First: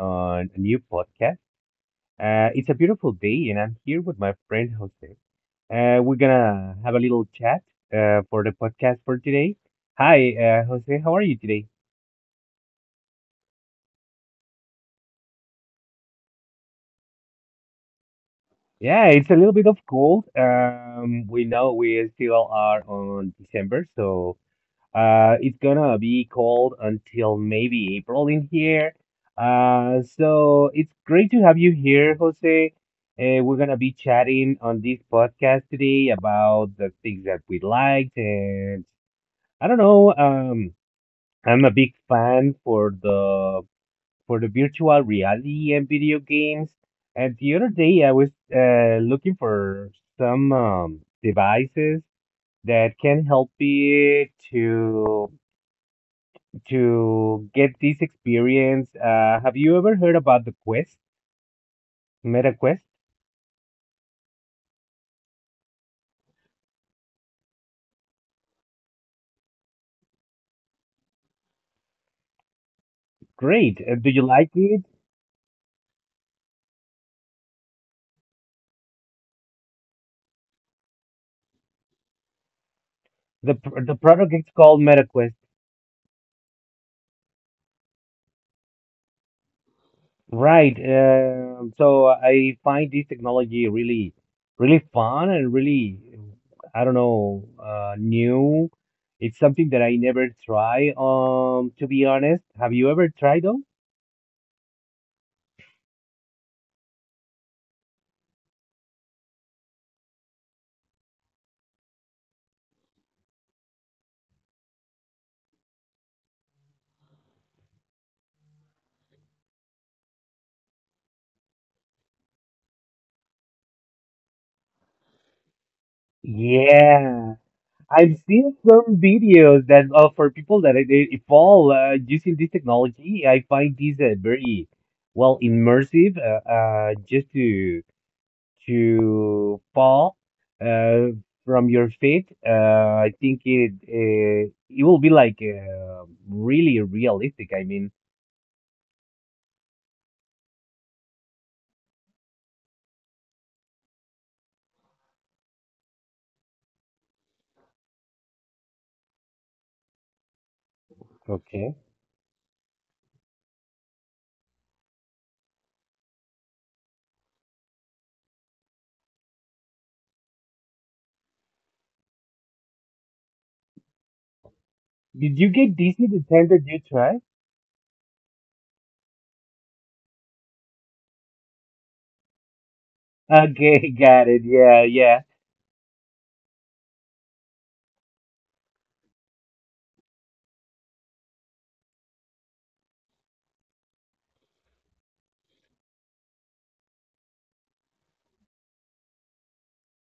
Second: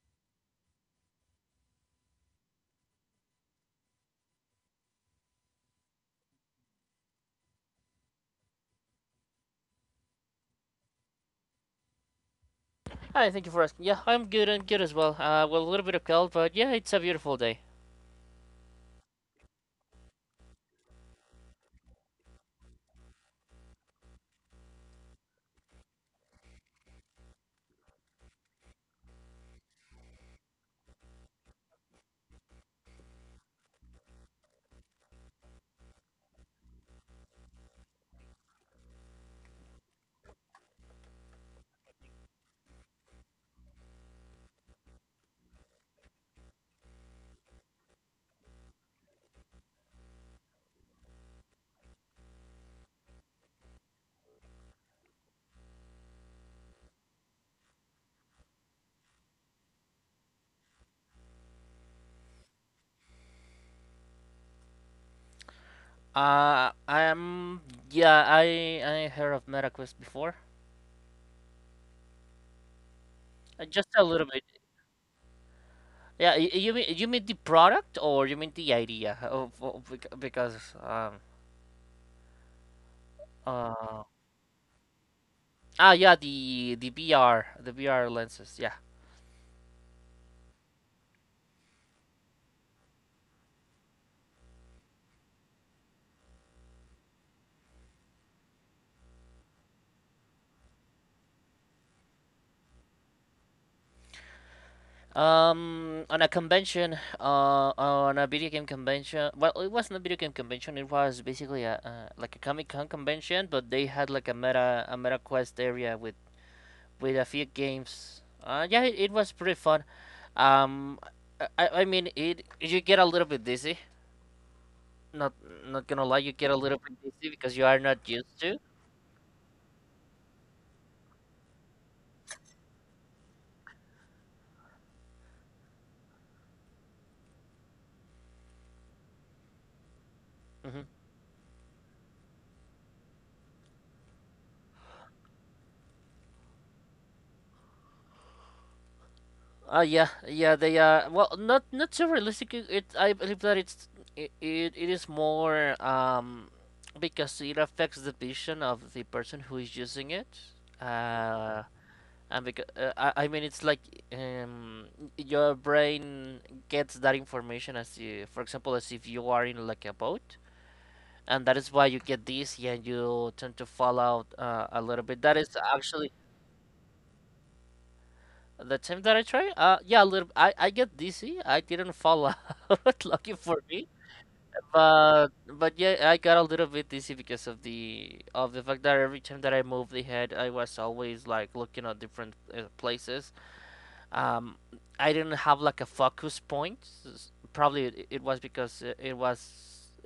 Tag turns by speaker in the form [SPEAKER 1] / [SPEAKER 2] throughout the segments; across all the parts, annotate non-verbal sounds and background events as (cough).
[SPEAKER 1] on a new podcast. It's a beautiful day, and I'm here with my friend Jose. We're gonna have a little chat for the podcast for today. Hi, Jose. How are you today?
[SPEAKER 2] Hi, thank you for asking. Yeah, I'm good. I'm good as well. Well, a little bit of cold, but yeah, it's a beautiful day.
[SPEAKER 1] Yeah, it's a little bit of cold. We know we still are on December, so it's gonna be cold until maybe April in here. So it's great to have you here, Jose. We're gonna be chatting on this podcast today about the things that we liked, and I don't know. I'm a big fan for the virtual reality and video games. And the other day, I was looking for some devices that can help me to get this experience. Have you ever heard about the Quest, Meta Quest?
[SPEAKER 2] I'm yeah. I heard of MetaQuest before.
[SPEAKER 1] Great.
[SPEAKER 2] Just a
[SPEAKER 1] Do you
[SPEAKER 2] little bit.
[SPEAKER 1] like it?
[SPEAKER 2] Yeah, you mean the product or you mean the idea of bec- because
[SPEAKER 1] The pr- the
[SPEAKER 2] uh
[SPEAKER 1] product is called Meta Quest,
[SPEAKER 2] ah yeah the VR the VR lenses. Yeah.
[SPEAKER 1] Right. So I find this technology really, really fun and really, I don't know, new. It's something that I never try. To be honest, have you ever tried though?
[SPEAKER 2] On a convention, on a video game convention. Well, it wasn't a video game convention. It was basically a like a Comic Con convention, but they had like a meta quest area with a few games. It was pretty fun. Um, I mean, it you get a little bit dizzy. Not not gonna lie, you get a little bit dizzy
[SPEAKER 1] Yeah.
[SPEAKER 2] because you are not
[SPEAKER 1] I've
[SPEAKER 2] used
[SPEAKER 1] seen
[SPEAKER 2] to.
[SPEAKER 1] some videos that for people that it fall using this technology. I find this very well immersive. Just to fall
[SPEAKER 2] Mhm.
[SPEAKER 1] uh, from your feet, I think it it will be like really realistic. I mean,
[SPEAKER 2] Yeah, they are well, not so realistic. I believe that it is more because it affects the vision of the person who is using it. Uh,
[SPEAKER 1] okay.
[SPEAKER 2] and because I mean, it's like um your brain gets that information as you, for example, as if you are in like a boat, and that is why you get this, yeah, and you tend to fall out a little bit. That
[SPEAKER 1] Did you
[SPEAKER 2] is
[SPEAKER 1] get Disney
[SPEAKER 2] actually
[SPEAKER 1] the time that you tried?
[SPEAKER 2] The time that I try? Yeah, a little. I get dizzy. I didn't fall out, (laughs) lucky for me.
[SPEAKER 1] Okay, (laughs) got it. Yeah, yeah.
[SPEAKER 2] But yeah, I got a little bit dizzy because of the fact that every time that I moved the head, I was always like looking at different places. Um, I didn't have like a focus point. Probably it was because it was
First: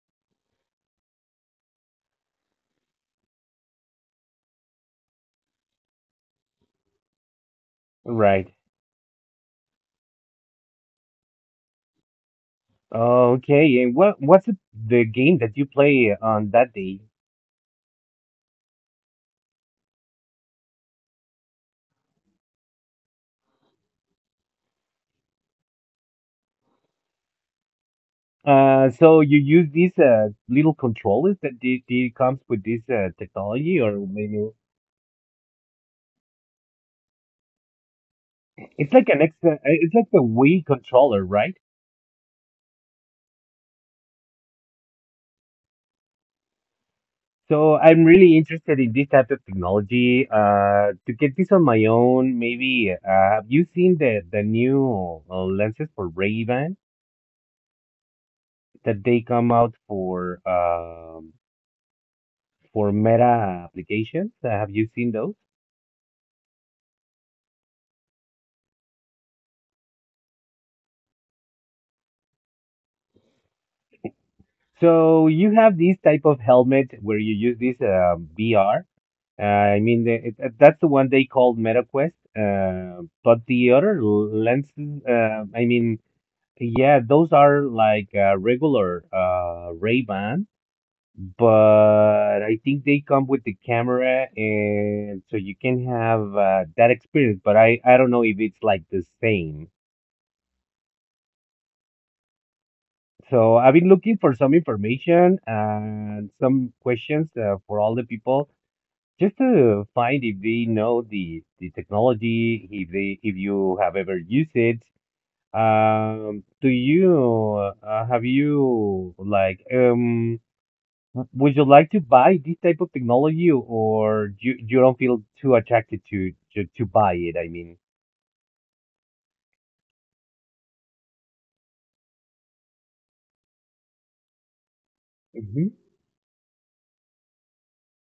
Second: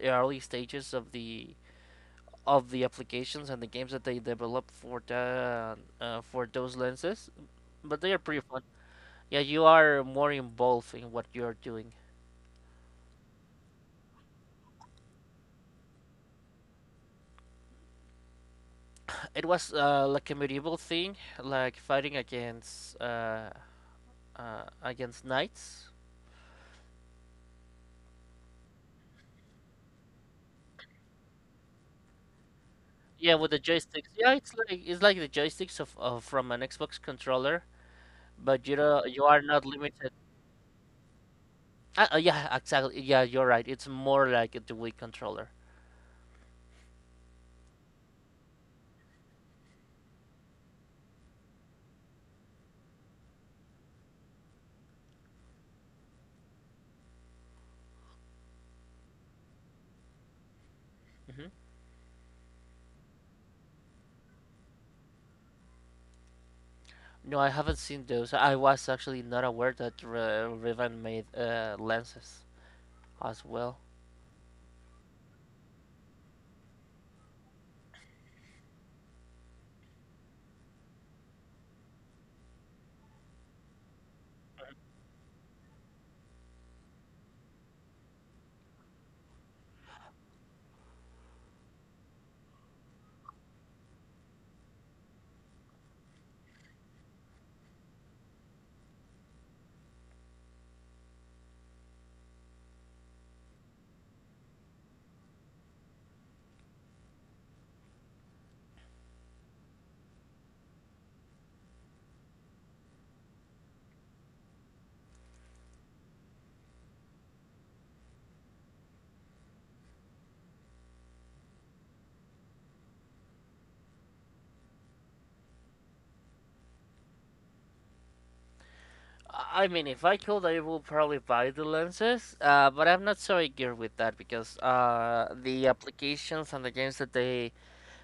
[SPEAKER 2] early stages of the applications and the games that they developed for the for those lenses. But they are pretty
[SPEAKER 1] Right.
[SPEAKER 2] fun. Yeah, you are more involved in what you're doing.
[SPEAKER 1] Okay, and what what's the game that you play on that day?
[SPEAKER 2] It was like a medieval thing, like fighting against knights.
[SPEAKER 1] So you use these little controllers that they comes with this
[SPEAKER 2] Yeah, with the
[SPEAKER 1] technology, or
[SPEAKER 2] joysticks. Yeah,
[SPEAKER 1] maybe
[SPEAKER 2] it's like the joysticks of from an Xbox controller, but you
[SPEAKER 1] it's
[SPEAKER 2] know
[SPEAKER 1] like an
[SPEAKER 2] you are
[SPEAKER 1] extra,
[SPEAKER 2] not
[SPEAKER 1] it's like
[SPEAKER 2] limited.
[SPEAKER 1] the Wii controller, right?
[SPEAKER 2] Yeah, exactly. Yeah, you're right. It's more like the Wii controller.
[SPEAKER 1] So I'm really interested in this type of technology. To get this on my own, maybe have you seen the new lenses for Ray-Ban that they come out for um
[SPEAKER 2] hmm
[SPEAKER 1] for Meta applications? Have you seen those?
[SPEAKER 2] No, I haven't seen those. I was actually not aware that Riven made lenses as well.
[SPEAKER 1] So you have these type of helmet where you use this VR. I mean, that's the one they called MetaQuest. But the other lenses, I mean, yeah, those are like regular Ray-Ban, but I think they come with the camera, and so you can have that experience. But I don't know if it's like the same. So I've been looking for some information and some questions for all the people just to find if they know the technology, if they if you have ever used it. Do you have you would you like to buy this type of technology, or you don't feel too attracted to buy it, I mean.
[SPEAKER 2] I mean, if I could, I would probably buy the lenses, but I'm not so eager with that because the
[SPEAKER 1] Hmm.
[SPEAKER 2] applications and the games that they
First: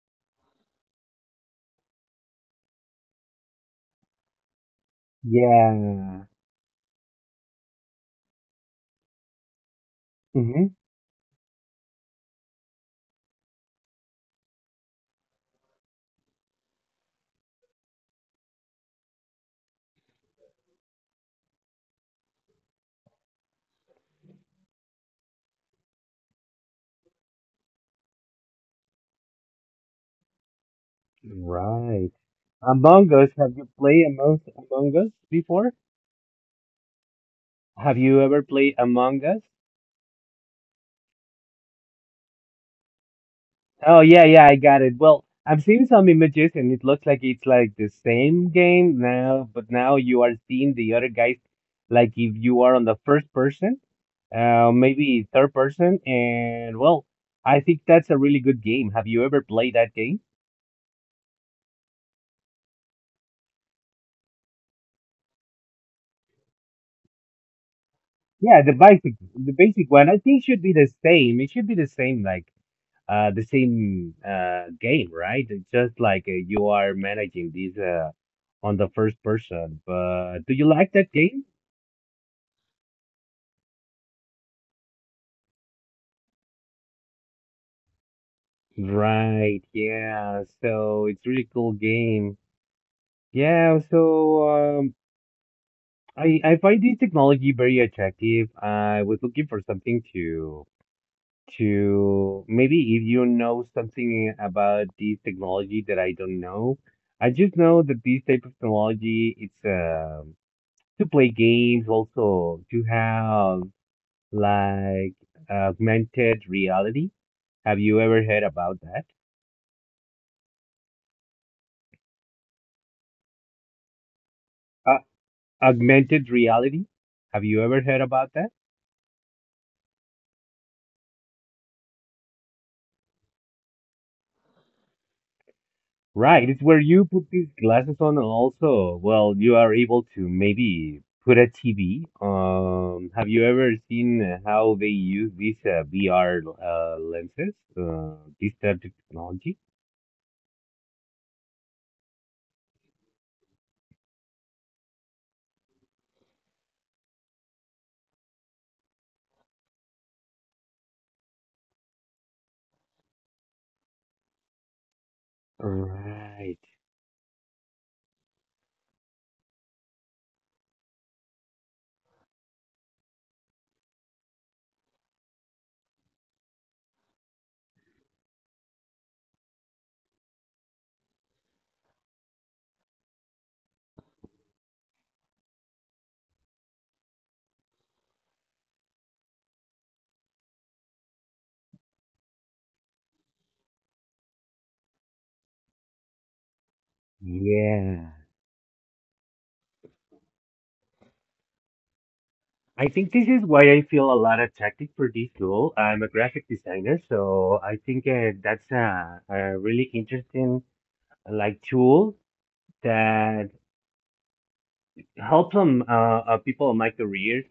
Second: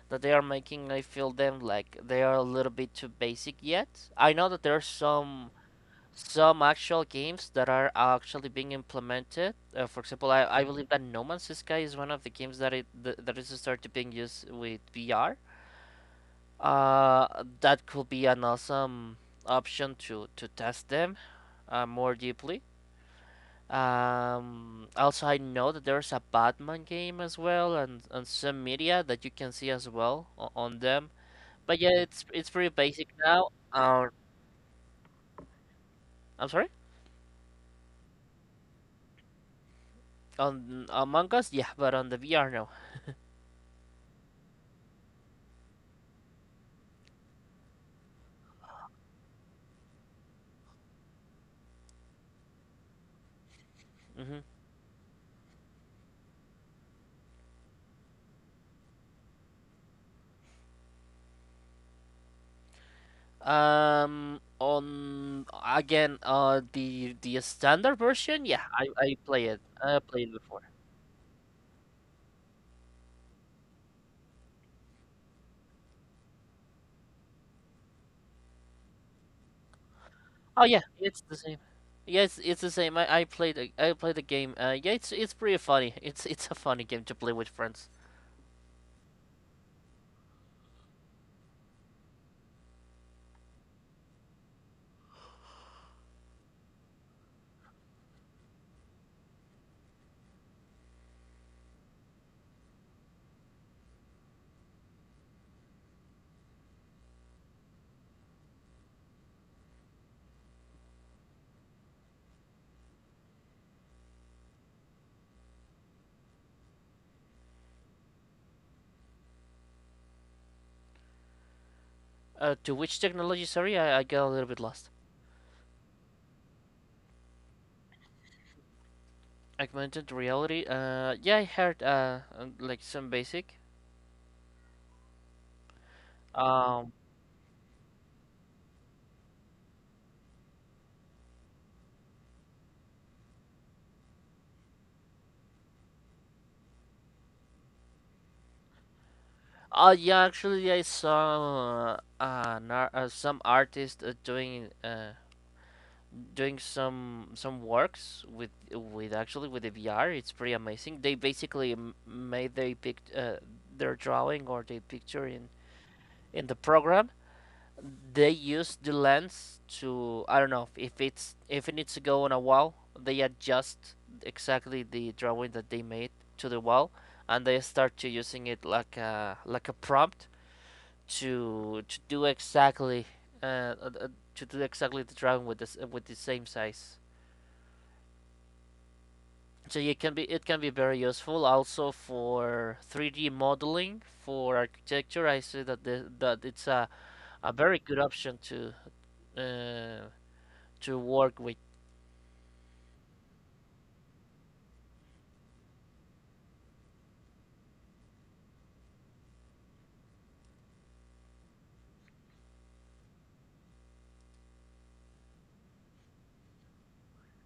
[SPEAKER 2] that they are making, I feel them like they are a little bit too basic yet. I know that there are
[SPEAKER 1] Yeah.
[SPEAKER 2] some actual games that are actually being implemented. For example, I
[SPEAKER 1] Hmm.
[SPEAKER 2] believe that No Man's Sky is one of the games that is started being used with VR. Uh, that could be an awesome option to test them more deeply. Also, I know that there's a Batman game as well, and some media that you can see as well on them. But yeah,
[SPEAKER 1] Right.
[SPEAKER 2] it's pretty basic
[SPEAKER 1] Among Us,
[SPEAKER 2] now.
[SPEAKER 1] have you played Among Us before?
[SPEAKER 2] I'm sorry,
[SPEAKER 1] Have you ever played Among Us?
[SPEAKER 2] on Among Us, yeah, but on the VR now.
[SPEAKER 1] Oh yeah, yeah, I got it. Well, I've seen some images and it looks like it's like the same game now, but now you are seeing the other guys like if you are on the first person,
[SPEAKER 2] hmm
[SPEAKER 1] maybe third person, and well, I think that's a really good game. Have you ever played that game?
[SPEAKER 2] On again, the standard version,
[SPEAKER 1] Yeah,
[SPEAKER 2] yeah,
[SPEAKER 1] the
[SPEAKER 2] I
[SPEAKER 1] basic,
[SPEAKER 2] I play
[SPEAKER 1] the
[SPEAKER 2] it.
[SPEAKER 1] basic
[SPEAKER 2] I
[SPEAKER 1] one. I
[SPEAKER 2] played it
[SPEAKER 1] think should
[SPEAKER 2] before.
[SPEAKER 1] be the same. It should be the same, like the same game, right? It's just like you are managing these on the first person. But do
[SPEAKER 2] Oh
[SPEAKER 1] you
[SPEAKER 2] yeah,
[SPEAKER 1] like that
[SPEAKER 2] it's the
[SPEAKER 1] game?
[SPEAKER 2] same. Yeah, it's the same. I played the game. Yeah, it's pretty funny. It's a funny game to play with friends.
[SPEAKER 1] Right, yeah. So it's really cool game. Yeah, so um I find this technology very attractive. I was looking for something to maybe if you know something about this technology that I don't know. I just know that this type of technology it's to play games, also to have like augmented reality. Have you ever heard about that?
[SPEAKER 2] To which technology? Sorry, I got a little bit lost.
[SPEAKER 1] Augmented reality. Have you ever heard about that?
[SPEAKER 2] Augmented reality. Yeah, I heard like some basic.
[SPEAKER 1] Right, it's where
[SPEAKER 2] Um.
[SPEAKER 1] you put these glasses on, and also, well, you are able to maybe put a TV. Have you ever seen how they use these VR lenses, this type of technology?
[SPEAKER 2] Oh yeah, actually, I saw some artist doing some works with actually with the VR. It's pretty amazing. They basically m- made they picked their drawing or their picture in the
[SPEAKER 1] Right.
[SPEAKER 2] program they use the lens to I don't know if it's if it needs to go on a wall, they adjust exactly the drawing that they made to the wall, and they start to using it like a prompt to to do exactly uh, uh, uh, to do exactly the drawing with this with the same size. So it can be very useful also for 3D modeling for architecture. I see that that it's a very good
[SPEAKER 1] Yeah.
[SPEAKER 2] option uh, to work with
[SPEAKER 1] I think this is why I feel a lot attracted for this role. I'm a graphic designer, so I think that's a really interesting like tool that help some people in my career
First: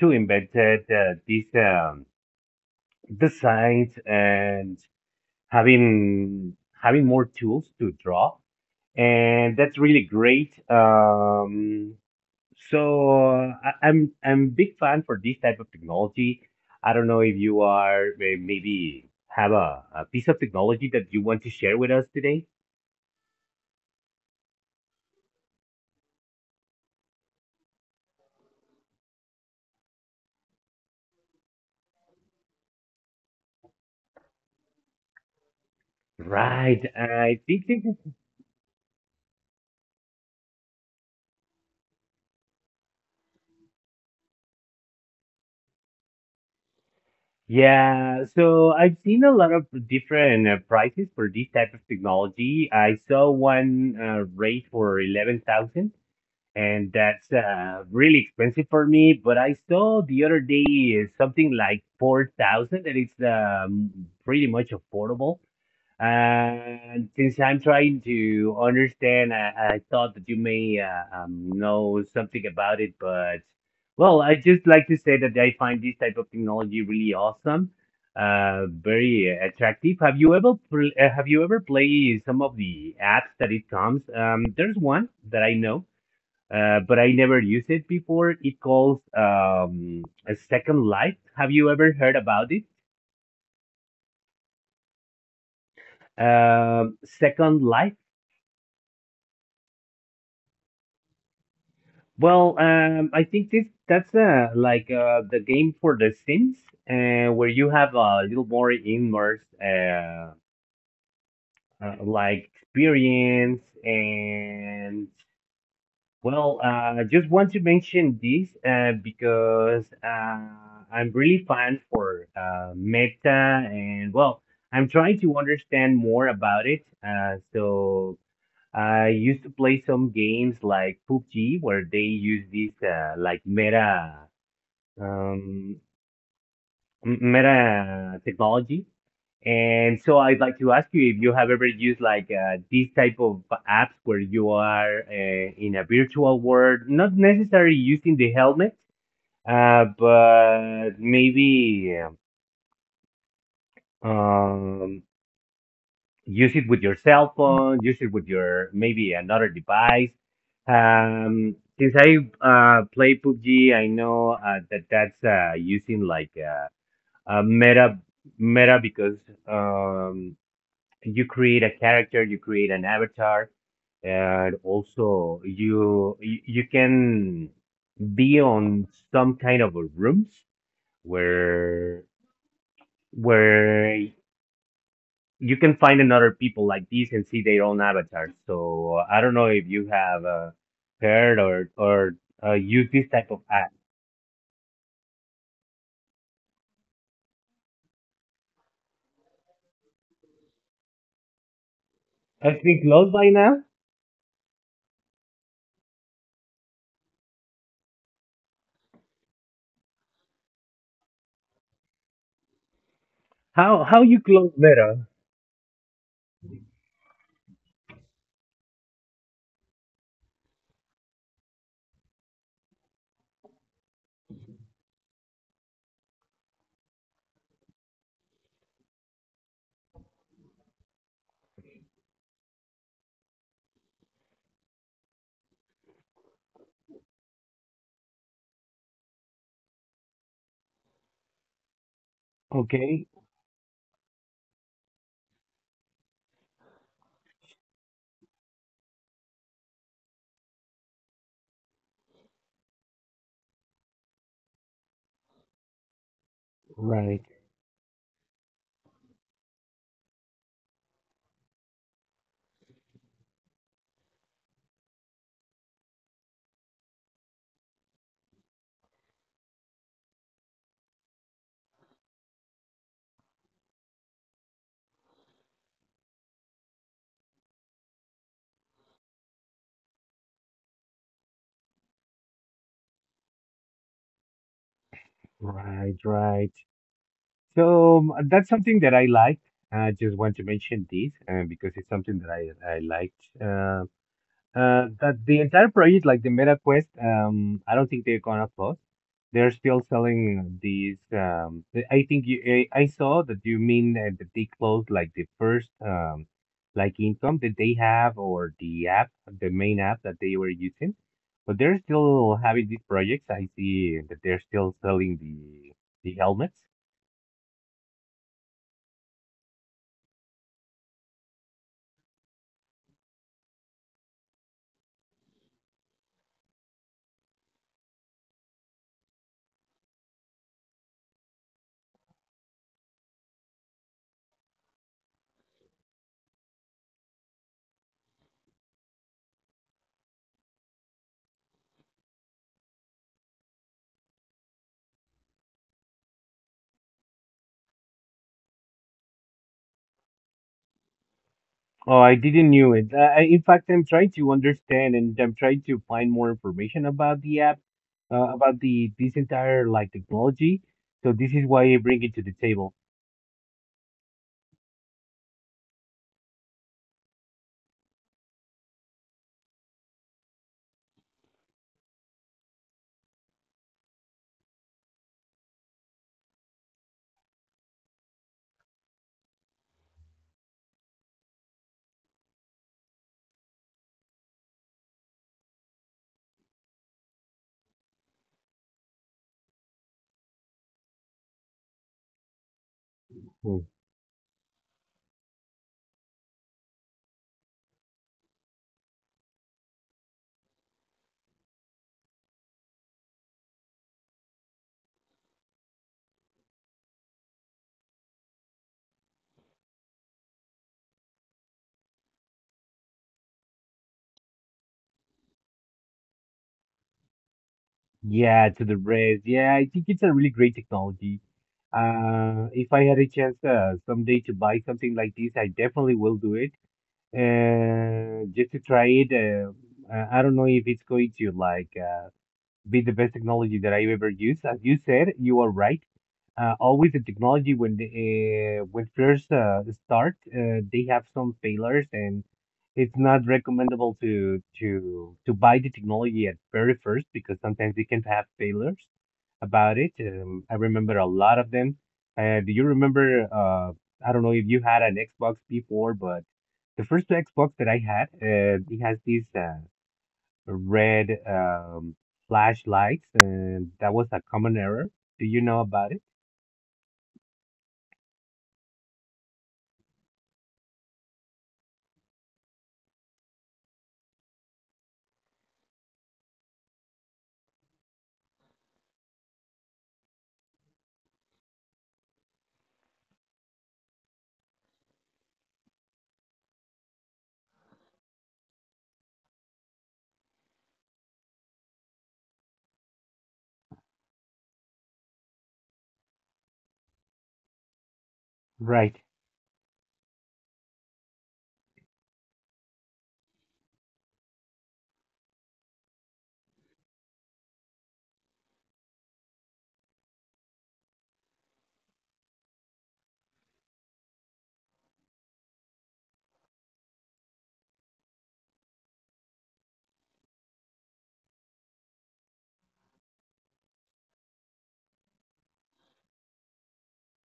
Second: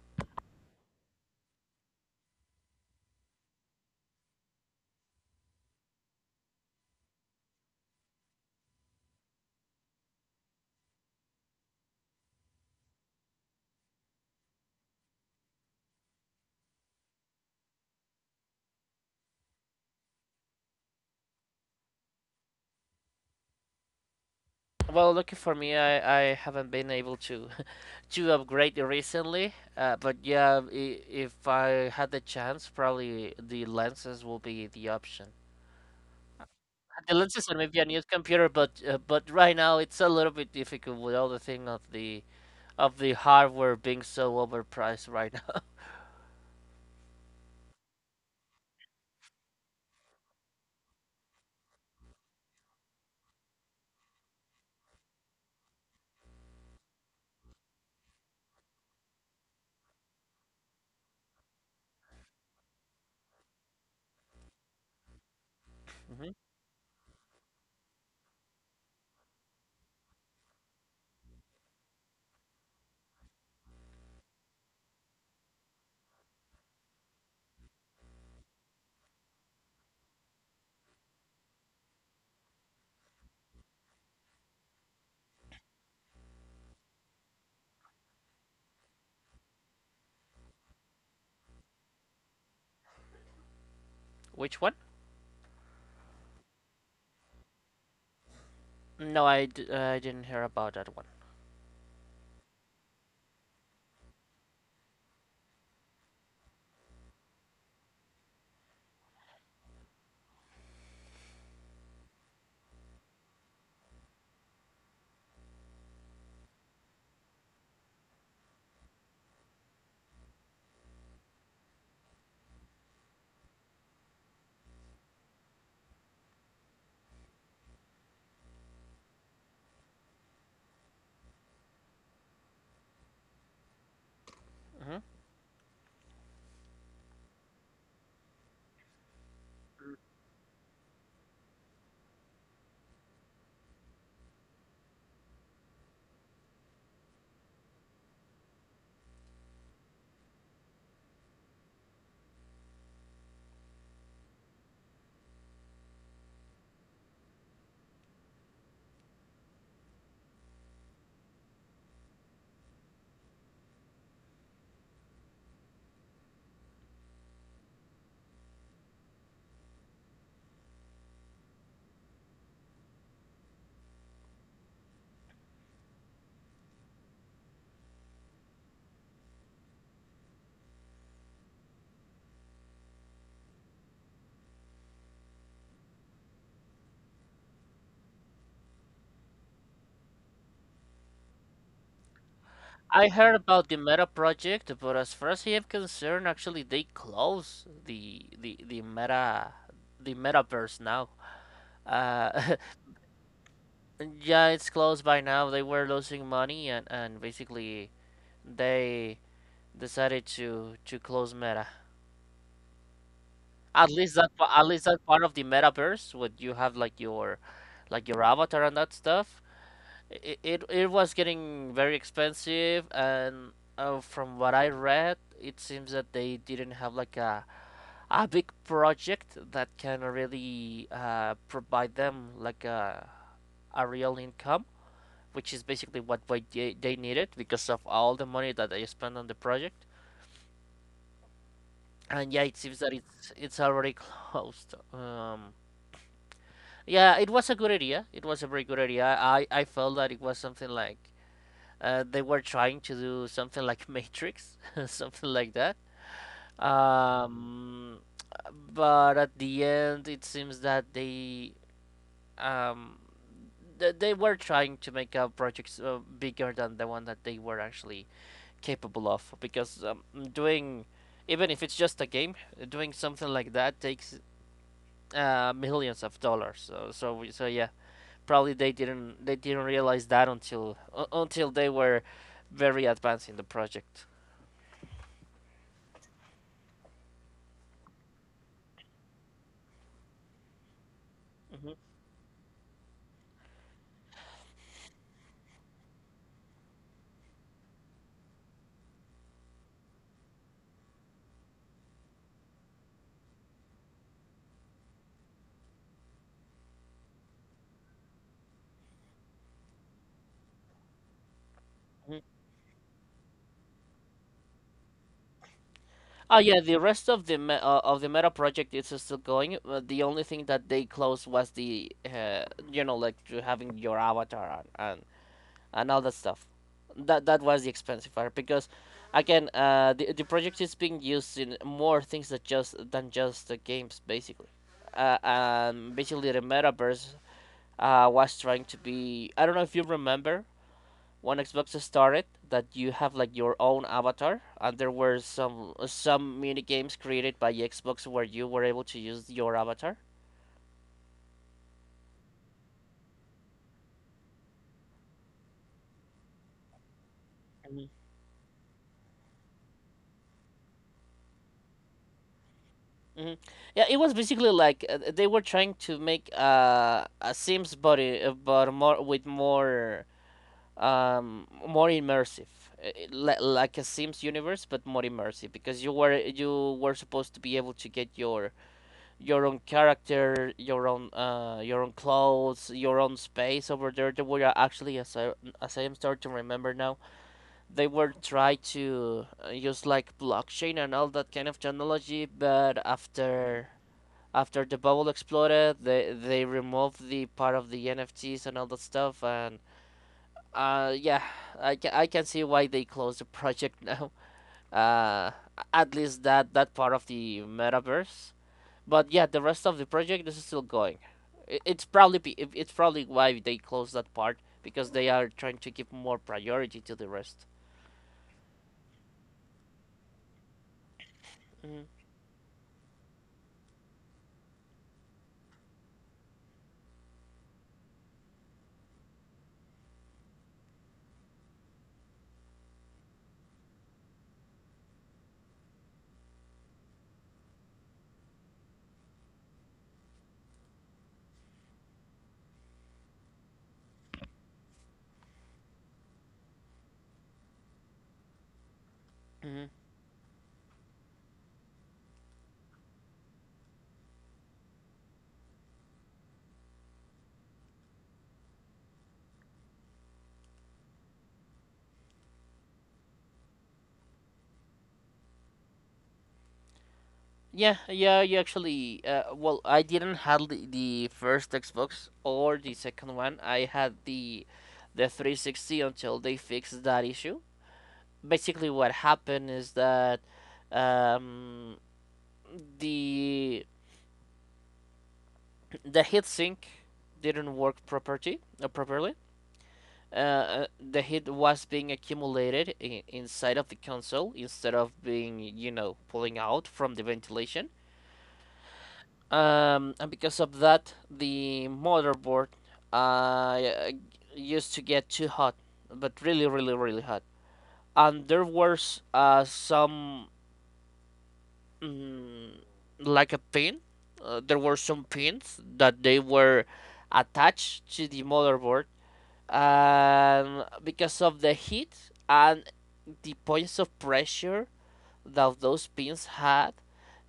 [SPEAKER 1] to invented these designs and having having more tools to draw, and that's really great. So I'm big fan for this type of technology. I don't know if you are maybe have a piece of technology that you want to share with us today.
[SPEAKER 2] Well, lucky for me, I haven't been able to (laughs) to upgrade recently. But yeah, if I had the chance, probably the lenses will be the option.
[SPEAKER 1] Right.
[SPEAKER 2] The
[SPEAKER 1] I
[SPEAKER 2] lenses and
[SPEAKER 1] think
[SPEAKER 2] maybe a new computer, but right now it's a little bit difficult with all the thing of the hardware being so overpriced right now.
[SPEAKER 1] yeah, so I've seen a lot of different prices for this type of technology. I saw one rate for 11,000, and that's really expensive for me. But I saw the other day something like 4,000, and it's pretty much affordable.
[SPEAKER 2] (laughs) hmm
[SPEAKER 1] And since I'm trying to understand, I thought that you may know something about it, but well, I just like to say that I find this type of technology really awesome, very attractive. Have you ever pl have you ever played some of the apps that it comes? There's one that I know, but I never used it before. It calls a Second Life. Have you ever heard about it?
[SPEAKER 2] Which one?
[SPEAKER 1] Second Life.
[SPEAKER 2] No, I didn't hear about that one.
[SPEAKER 1] Well, I think this that's like the game for The Sims, where you have a little more immersed like experience, and well, just want to mention this because I'm really fan for Meta, and well, I'm trying to understand more about it. So I used to play some games like PUBG, where they use this like meta
[SPEAKER 2] hmm
[SPEAKER 1] um, meta technology. And so I'd like to ask you if you have ever used like these type of apps where you are in a virtual world, not necessarily using the helmet, but maybe um, use it with your cell phone, use it with your maybe another device. Since I play PUBG, I know that that's using like uh, meta meta because um, you create a character, you create an avatar, and also you can be on some kind of a rooms where where you can find another people like these and see their own avatars. So I don't know if you have heard or used this
[SPEAKER 2] I
[SPEAKER 1] type
[SPEAKER 2] heard
[SPEAKER 1] of
[SPEAKER 2] about
[SPEAKER 1] app.
[SPEAKER 2] the Meta project, but as far as I am concerned, actually they closed the Metaverse now. Uh,
[SPEAKER 1] I think close by now.
[SPEAKER 2] (laughs) yeah, it's closed by now. They were losing money and basically they decided to close Meta. At
[SPEAKER 1] How
[SPEAKER 2] least
[SPEAKER 1] you close
[SPEAKER 2] that
[SPEAKER 1] meta?
[SPEAKER 2] part of the Metaverse, where you have like your avatar and that stuff. It was getting very expensive, and from what I read, it seems that they didn't have like a big project that can really provide them like a real income, which is basically what they needed because of all the money that they spent on the project. And yeah, it seems that
[SPEAKER 1] Okay,
[SPEAKER 2] it's already (laughs) closed. Yeah, it was a good idea. It was a very good idea. I felt that it was something like they were trying to do something like Matrix, (laughs) something like that.
[SPEAKER 1] right.
[SPEAKER 2] Um, but at the end, it seems that um, they were trying to make a project bigger than the one that they were actually capable of. Because doing, even if it's just a game, doing something like that takes millions of dollars. So yeah, probably they didn't realize that until they were very advanced in the project.
[SPEAKER 1] Right, right. So that's something that I like. I just want to mention this because
[SPEAKER 2] Mhm,
[SPEAKER 1] it's something that I liked. That the entire project, like the Meta Quest, I don't think they're gonna close. They're still selling these. I think I saw that you mean that they closed like the first, like income that they have or the app, the main app that they were using. But they're
[SPEAKER 2] mhm.
[SPEAKER 1] still having these projects. I see that they're still selling the
[SPEAKER 2] Oh yeah,
[SPEAKER 1] helmets.
[SPEAKER 2] the rest of the me of the meta project is still going. The only thing that they closed was the you know like to having your avatar and all that stuff. That was the expensive part because again, the project is being used in more things that just than just the games basically. Basically the metaverse was trying to be. I don't know if you remember when Xbox started that you have like your own avatar, and there were some mini games created by Xbox where you were able to use your avatar.
[SPEAKER 1] Oh, I didn't knew it. In fact, I'm trying to understand and I'm trying to find more information about the app,
[SPEAKER 2] Mhm.
[SPEAKER 1] about the this entire like technology. So this is why I bring it to the table.
[SPEAKER 2] hmm Yeah, it was basically like they were trying to make a Sims body, but more with more more immersive, like a Sims universe, but more immersive because you were supposed to be able to get your own character, your own clothes, your own space over there. They were actually, as I am starting to remember now, they were trying to use like blockchain and all that kind of technology. But
[SPEAKER 1] Hmm.
[SPEAKER 2] after after the bubble exploded, they removed the part of the NFTs and all that stuff. And yeah, I can see why they closed the (laughs) project now. Uh, at least that part of the metaverse but yeah, the rest of the project is still going. It's probably it's probably why they closed that part because they are trying to give more priority to the rest.
[SPEAKER 1] Yeah, to the rest. Yeah, I think it's a really great technology.
[SPEAKER 2] Mm-hmm.
[SPEAKER 1] If I had a chance someday to buy something like this, I definitely will do it. Just to try it. I don't know if it's going to like. Be the best technology that I've ever used. As you said, you are right. Always the technology when when first start, they have some failures, and it's not recommendable to buy the technology at very first because sometimes they can have failures about
[SPEAKER 2] Mm-hmm.
[SPEAKER 1] it. I remember a lot of them. Do you remember? I don't know if you had an Xbox before, but the first Xbox that I had, it has this. Red flashlights, and that was a common error. Do you know about it?
[SPEAKER 2] Yeah, yeah, you actually. Well, I didn't have the first Xbox or the second one. I had the 360 until they fixed that issue. Basically, what happened is that um, the (clears throat) the heatsink didn't work properly. The heat was being accumulated inside of the console instead of being, you know, pulling out from the ventilation.
[SPEAKER 1] Right,
[SPEAKER 2] And because of that, the motherboard uh, used to get too hot, but really, really, really hot. And there was some, mm, like a pin, there were some pins that they were attached to the motherboard because of the heat and the points of pressure that those pins had,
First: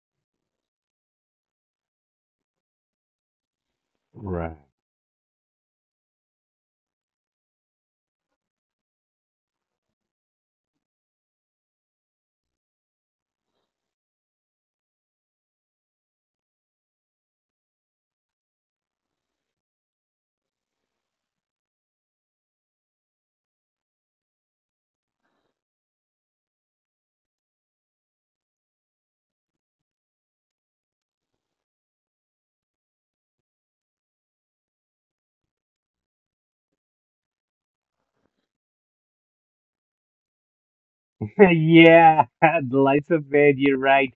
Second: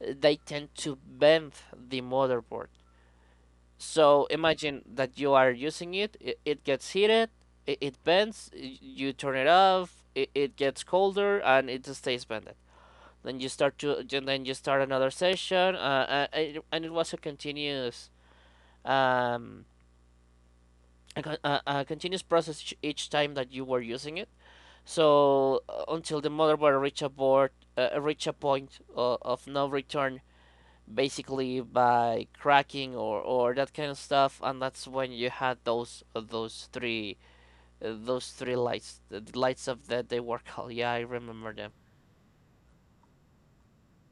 [SPEAKER 2] they tend to bend the motherboard. So
[SPEAKER 1] right. (laughs)
[SPEAKER 2] imagine that you are using it, it gets heated, it bends, you turn it off, it gets colder, and it stays bended. Then you start to then you start another session, and it was a continuous um a, a, continuous process each time that you were using it. So until the motherboard reach a board, reach a point of no return, basically by cracking or that kind of stuff, and that's when you had those three lights, the lights of that they were called. Yeah, I remember them.
[SPEAKER 1] Yeah, (laughs) the lights of bed, you're right.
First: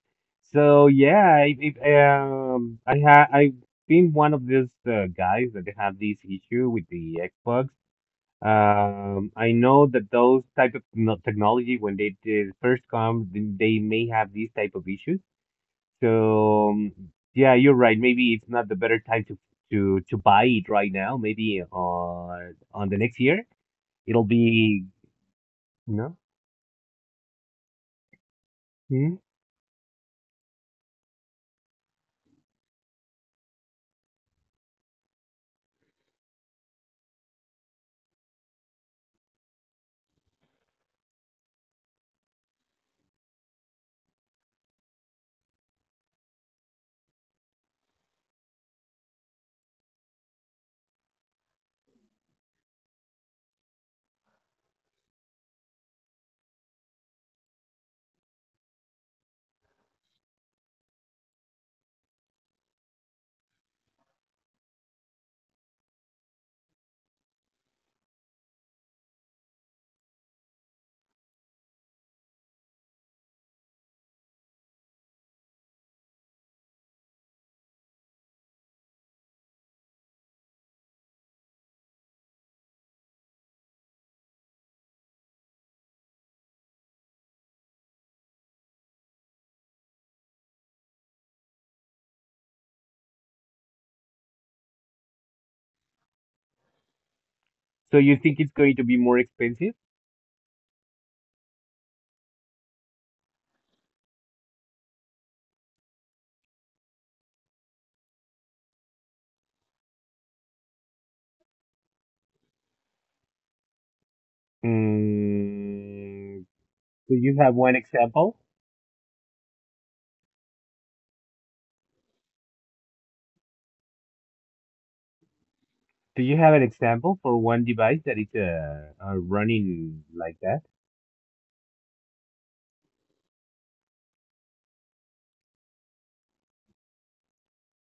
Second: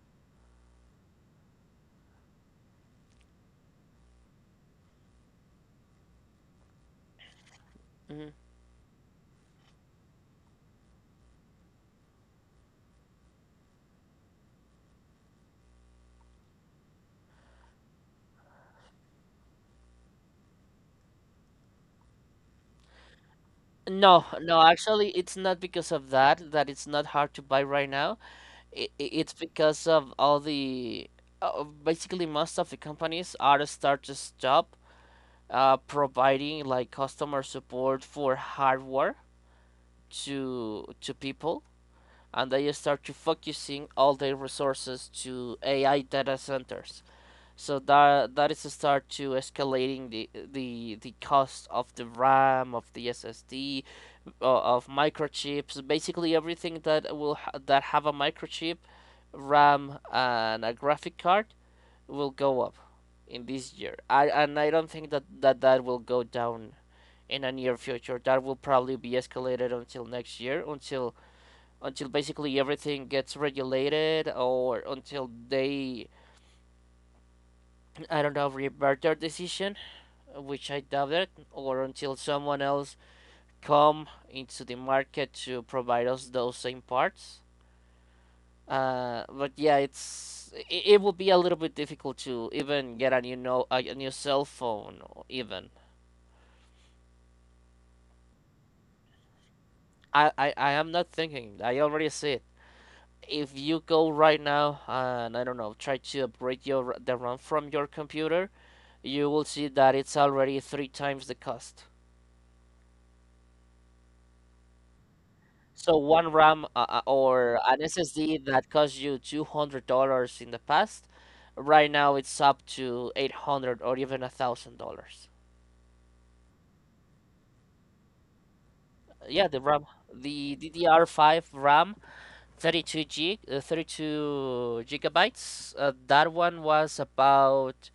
[SPEAKER 1] So yeah, I've been one of these guys that have this issue with the Xbox.
[SPEAKER 2] Mhm.
[SPEAKER 1] I know that those type of technology when they first come, they may have these type of issues. So yeah, you're right. Maybe it's not the better time to buy it right now. Maybe on the next year it'll
[SPEAKER 2] No, no,
[SPEAKER 1] be
[SPEAKER 2] actually, it's not because of
[SPEAKER 1] no.
[SPEAKER 2] that that it's not hard to buy right now.
[SPEAKER 1] Mhm.
[SPEAKER 2] It's because of all the basically most of the companies are start to stop providing like customer support for hardware to people, and they start to focusing all their resources to AI data centers. So that is a start to escalating the cost of the RAM, of the SSD, of microchips, basically everything that that have a microchip, RAM, and a graphic card will go up in this year. I And I don't think that will go down in a near future. That will probably be escalated until next year, until basically everything gets regulated, or until I don't know, revert their decision, which I doubt it, or until someone else come into the market to provide us those same parts. But yeah, it it will be a little bit difficult to even get a new no a new cell phone even.
[SPEAKER 1] So you think it's going to be more expensive?
[SPEAKER 2] I am not thinking. I already see it. If you go right now and, I don't know, try to upgrade your the RAM from your computer, you will see that it's already three times the cost. So one
[SPEAKER 1] Mm,
[SPEAKER 2] RAM,
[SPEAKER 1] do you
[SPEAKER 2] or
[SPEAKER 1] have
[SPEAKER 2] an
[SPEAKER 1] one
[SPEAKER 2] SSD
[SPEAKER 1] example?
[SPEAKER 2] that cost you $200 in the past, right now it's up to 800 or even $1,000.
[SPEAKER 1] Do you have an example for one device that is
[SPEAKER 2] Yeah, the RAM,
[SPEAKER 1] running like
[SPEAKER 2] the
[SPEAKER 1] that?
[SPEAKER 2] DDR5 RAM, 32 gig, 32 gigabytes. That one was about,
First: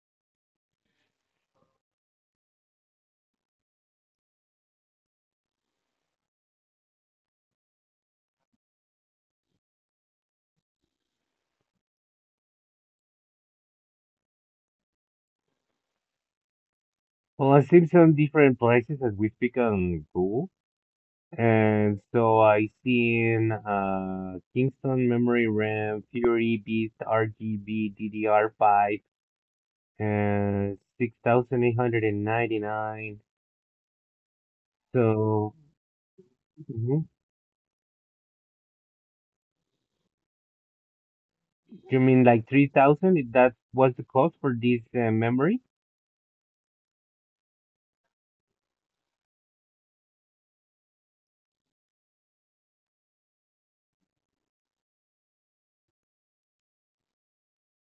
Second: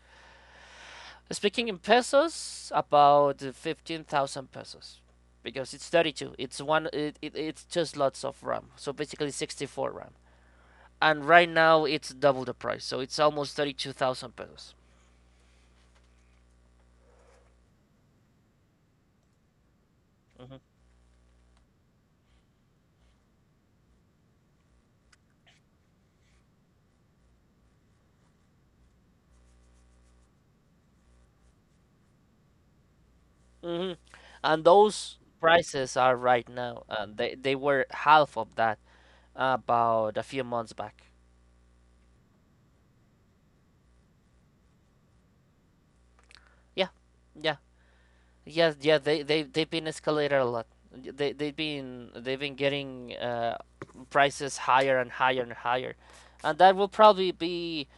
[SPEAKER 2] speaking in pesos, about 15,000 pesos because it's 32. It's one it, it, It's just lots of RAM. So basically 64 RAM. And right now it's double the price. So it's almost 32,000 pesos.
[SPEAKER 1] Well, I've seen some different prices as we speak on Google.
[SPEAKER 2] Mm-hmm.
[SPEAKER 1] And so I seen Kingston Memory RAM, Fury Beast RGB DDR5 and 6899.
[SPEAKER 2] Hmm. And those
[SPEAKER 1] So.
[SPEAKER 2] prices are right now,
[SPEAKER 1] Mhm.
[SPEAKER 2] and they were half of that about a few months back.
[SPEAKER 1] You mean like 3000? That was the cost for this memory?
[SPEAKER 2] Yeah. Yeah. Yes, yeah, they've been escalated a lot. They've been getting, prices higher and higher and higher, and that will probably be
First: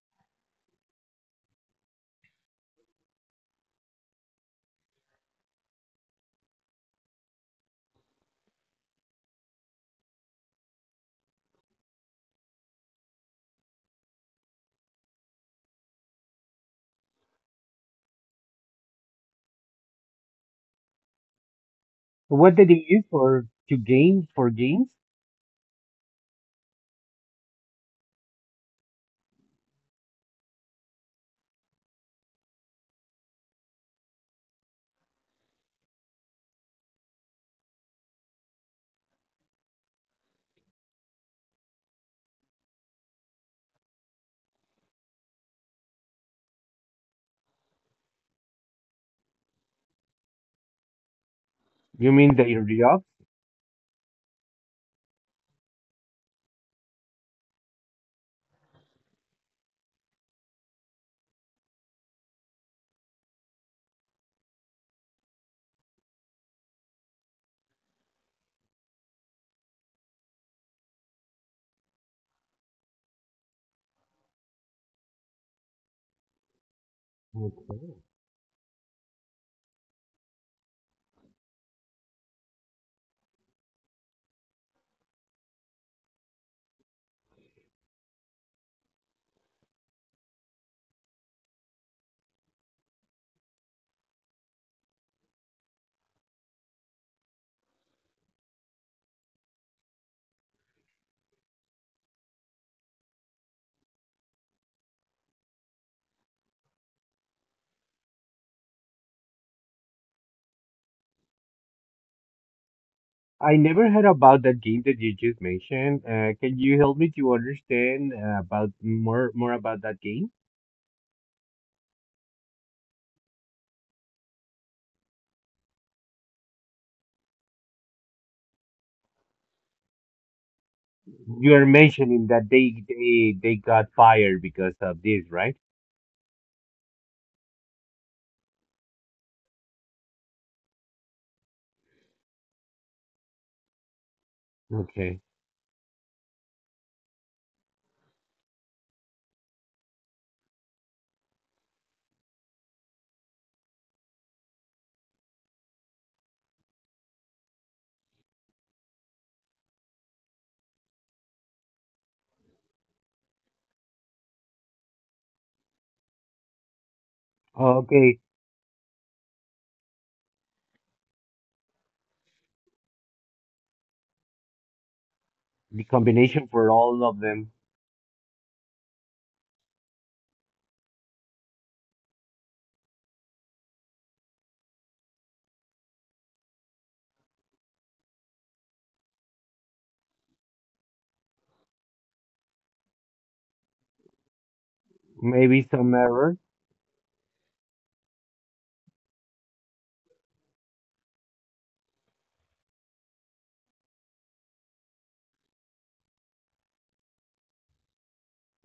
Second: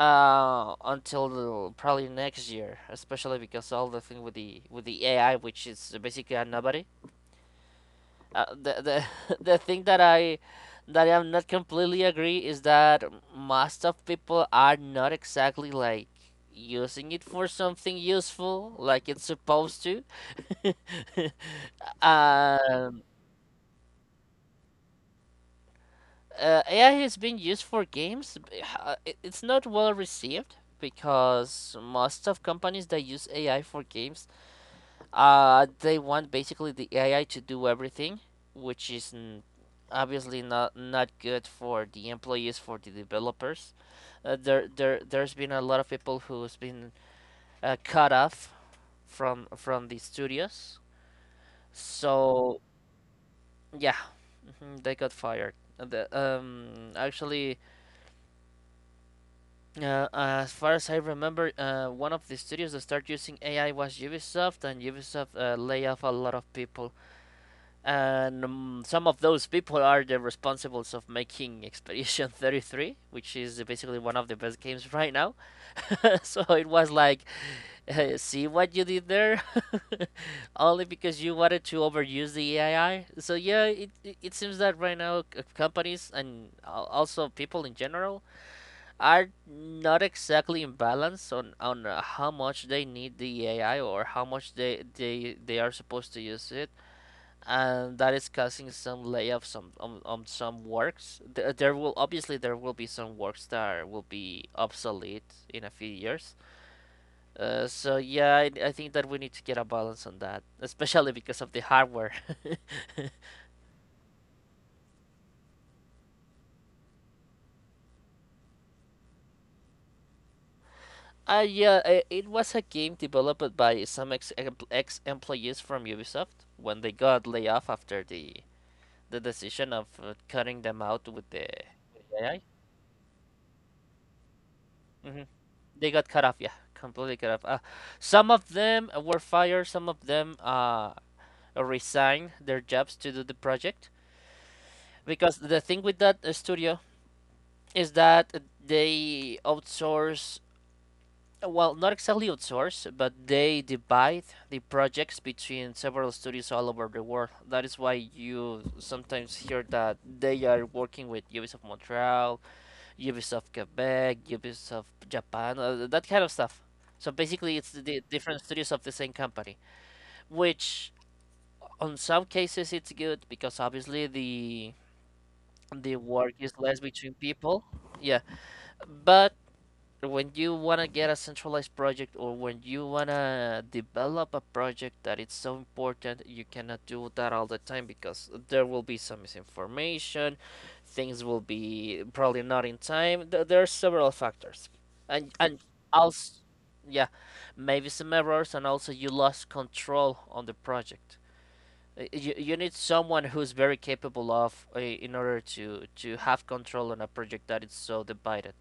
[SPEAKER 2] until probably next year, especially because all the thing with the AI, which is basically a nobody. The (laughs) The thing that I'm not completely agree is that most of people are not exactly like using it for something useful like it's supposed to. (laughs)
[SPEAKER 1] What did they
[SPEAKER 2] um,
[SPEAKER 1] use for to game for games?
[SPEAKER 2] AI has been used for games. It's not well received because most of companies that use AI for games, uh, they want basically the AI to do everything, which is obviously not good for the employees, for the developers. There's been a lot of people who's been, cut off from the studios.
[SPEAKER 1] You mean the
[SPEAKER 2] So
[SPEAKER 1] RDOF?
[SPEAKER 2] yeah, mhm, they got fired. Actually, as far as I remember, one of the studios that started using AI was Ubisoft, and Ubisoft, lay off a lot of people. And some of those people are the responsibles of making Expedition (laughs) 33, which is basically one of the best games right now. (laughs) So it was like,
[SPEAKER 1] Okay.
[SPEAKER 2] see what you did there. (laughs) Only because you wanted to overuse the AI. So yeah, it seems that right now companies and also people in general are not exactly in balance on how much they need the AI or how much they are supposed to use it, and that is causing some layoffs on some works. There will obviously there will be some works will be obsolete in a few years. So yeah, I think that we need to get a balance on that, especially because of the hardware. (laughs)
[SPEAKER 1] I never heard about that game that you just mentioned. Can you help me to understand about more about that game?
[SPEAKER 2] Yeah, it was a game developed by some ex employees from Ubisoft when they got laid off after the decision of cutting them out with
[SPEAKER 1] You're
[SPEAKER 2] with the
[SPEAKER 1] mentioning
[SPEAKER 2] AI.
[SPEAKER 1] that they got fired because of this, right?
[SPEAKER 2] They got cut off, yeah, completely cut off. Some of them were fired, some of them resigned their jobs to do the project.
[SPEAKER 1] Okay.
[SPEAKER 2] Because the thing with that studio is that they outsource, well, not exactly outsource, but they divide the projects between several studios all over the world. That is why you sometimes hear that they are working with Ubisoft Montreal, Ubisoft Quebec, Ubisoft Japan, that kind of stuff. So basically, it's
[SPEAKER 1] Oh,
[SPEAKER 2] the
[SPEAKER 1] okay.
[SPEAKER 2] different studios of the same company, which on some cases it's good because obviously the
[SPEAKER 1] The
[SPEAKER 2] work
[SPEAKER 1] combination
[SPEAKER 2] is
[SPEAKER 1] for
[SPEAKER 2] less
[SPEAKER 1] all
[SPEAKER 2] between
[SPEAKER 1] of them.
[SPEAKER 2] people. Yeah, but when you want to get a centralized project or when you want to develop a project that it's so important, you cannot do that all the time because there will be some misinformation, things will be probably not in time. There are several factors, and
[SPEAKER 1] Maybe some
[SPEAKER 2] also,
[SPEAKER 1] error.
[SPEAKER 2] yeah, maybe some errors, and also you lost control on the project. You need someone who's very capable of in order to have control on a project that is so divided.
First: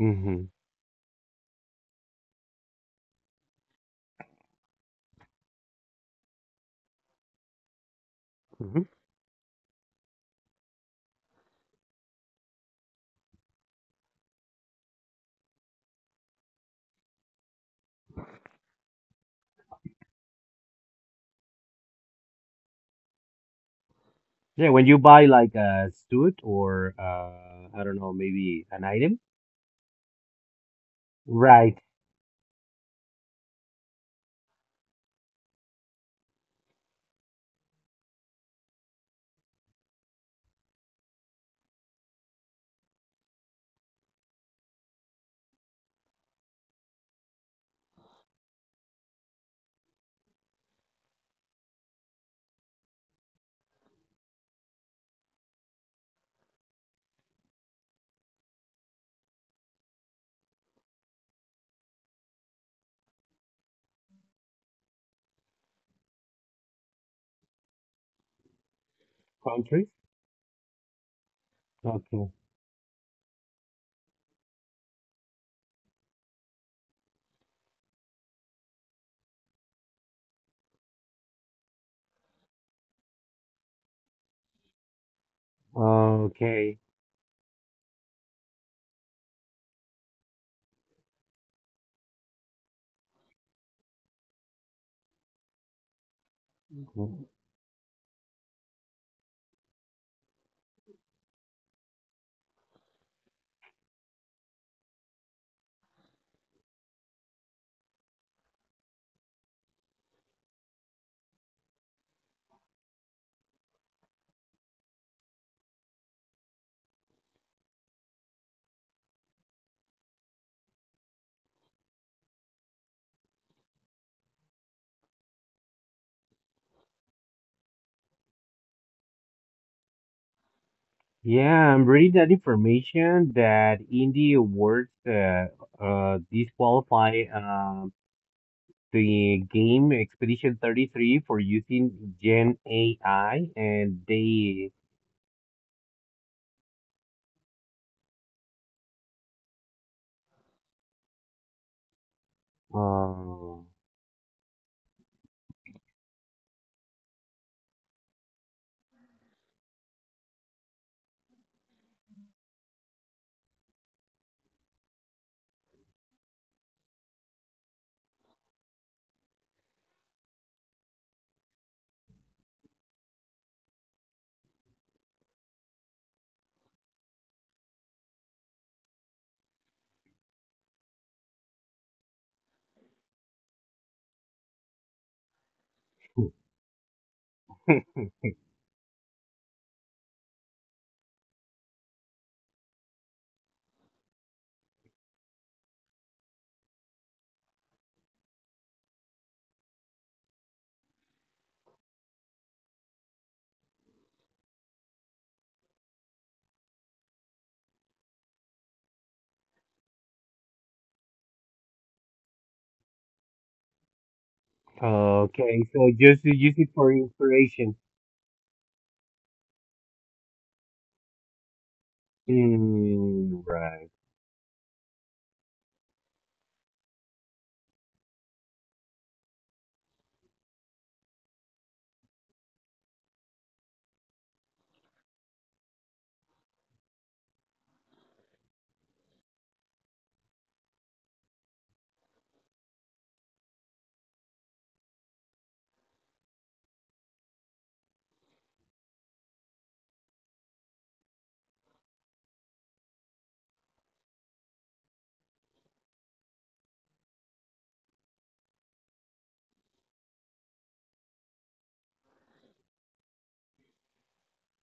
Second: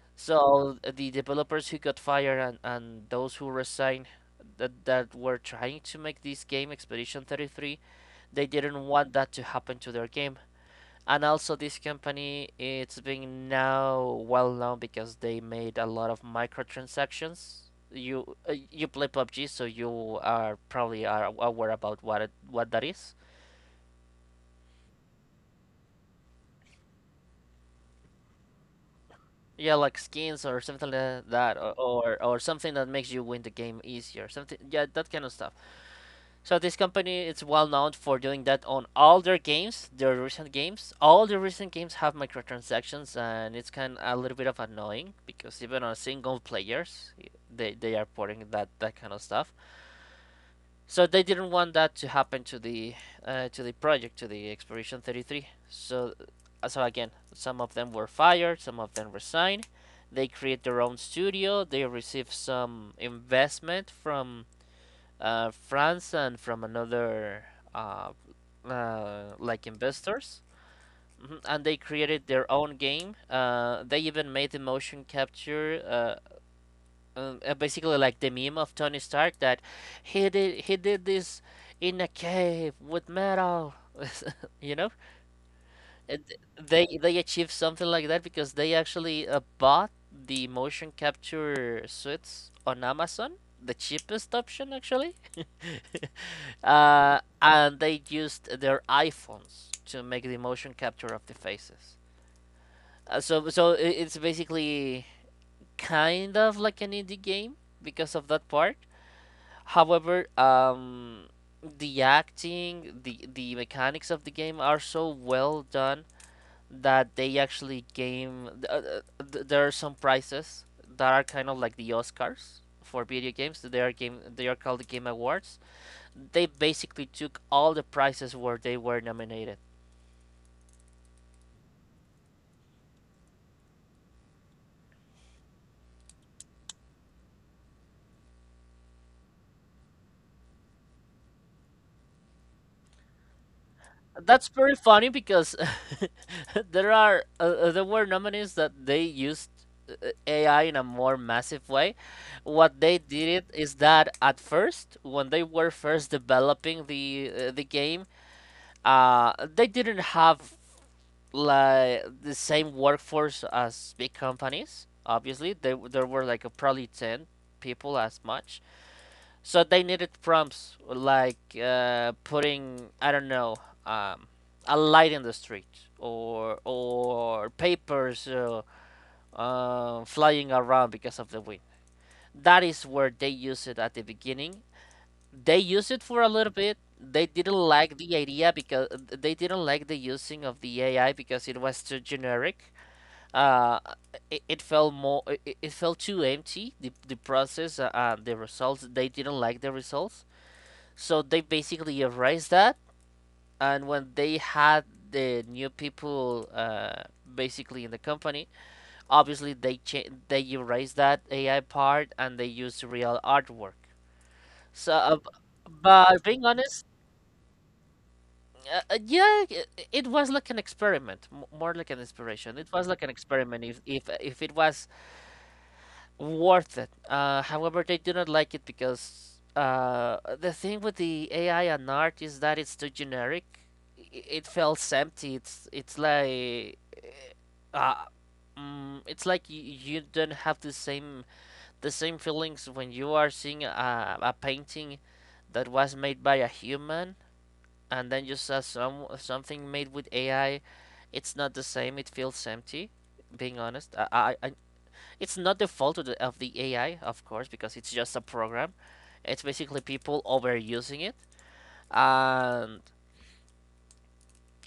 [SPEAKER 1] Mm-hmm.
[SPEAKER 2] So the developers who got fired, and those who resigned, that were trying to make this game Expedition 33, they didn't
[SPEAKER 1] Hmm.
[SPEAKER 2] want that to happen to their game. And also this company it's being now well known because they made a lot of microtransactions. You you play PUBG, so you are probably are aware about what that is.
[SPEAKER 1] Yeah, when you buy like a suit or I don't know, maybe an item.
[SPEAKER 2] Yeah, like skins or something like that,
[SPEAKER 1] Right.
[SPEAKER 2] or something that makes you win the game easier. Something, yeah, that kind of stuff. So this company is well known for doing that on all their games, their recent games. All the recent games have microtransactions, and it's kind of a little bit of annoying because even on single players, they are putting that kind of stuff. So they didn't want that to happen to the project to the Expedition 33. So so again, some of them were fired, some of them resigned. They create their own studio. They receive some investment from France and from another uh, like
[SPEAKER 1] Country.
[SPEAKER 2] investors. Mhm. And they created
[SPEAKER 1] Okay.
[SPEAKER 2] their own game. They even made the motion capture, basically like the meme of Tony Stark that he did this in a cave with metal. (laughs) You know, and
[SPEAKER 1] Okay.
[SPEAKER 2] they achieved something like that because they actually bought the motion capture suits on Amazon, the cheapest option actually. (laughs)
[SPEAKER 1] Mhm.
[SPEAKER 2] And they used their iPhones to make the motion capture of the faces. So it's basically kind of like an indie game because of that part. However, the acting, the mechanics of the game are so well done that they actually game. There are some prizes that are kind of like the Oscars for video games. They are called the Game Awards. They basically took all the prizes where they were nominated.
[SPEAKER 1] Yeah, I'm reading that information that in the awards, disqualify the game Expedition 33 for using Gen AI, and
[SPEAKER 2] That's very
[SPEAKER 1] they
[SPEAKER 2] funny because (laughs) there were nominees that they used uh, AI in a more massive way. What they did it
[SPEAKER 1] uh, (laughs)
[SPEAKER 2] is that at first, when they were first developing the game, they didn't have like the same workforce as big companies. Obviously, there were like probably ten people as much. So they needed prompts like putting, I don't know, um, a light in the street or papers flying around because of the wind. That is where they use it at the beginning. They use it for a little bit. They didn't like the idea because they didn't like the using of the AI because it was too generic. Uh, it felt too empty, the process the results, they didn't like the results, so they basically erased that, and when they had the new people basically in the company, obviously they erased that AI part and they used real artwork. So,
[SPEAKER 1] okay, so
[SPEAKER 2] but
[SPEAKER 1] just to
[SPEAKER 2] being
[SPEAKER 1] use it
[SPEAKER 2] honest,
[SPEAKER 1] for inspiration.
[SPEAKER 2] yeah, it was like an experiment, more like an inspiration. It was like an
[SPEAKER 1] Mm,
[SPEAKER 2] experiment.
[SPEAKER 1] right,
[SPEAKER 2] If it was worth it. However, they do not like it because the thing with the AI and art is that it's too generic. It feels empty. It's like uh, mm, it's like you don't have the same feelings when you are seeing a painting that was made by a human, and then you saw some something made with AI. It's not the same. It feels empty. Being honest, I it's not the fault of the AI, of course, because it's just a program. It's basically people overusing it, and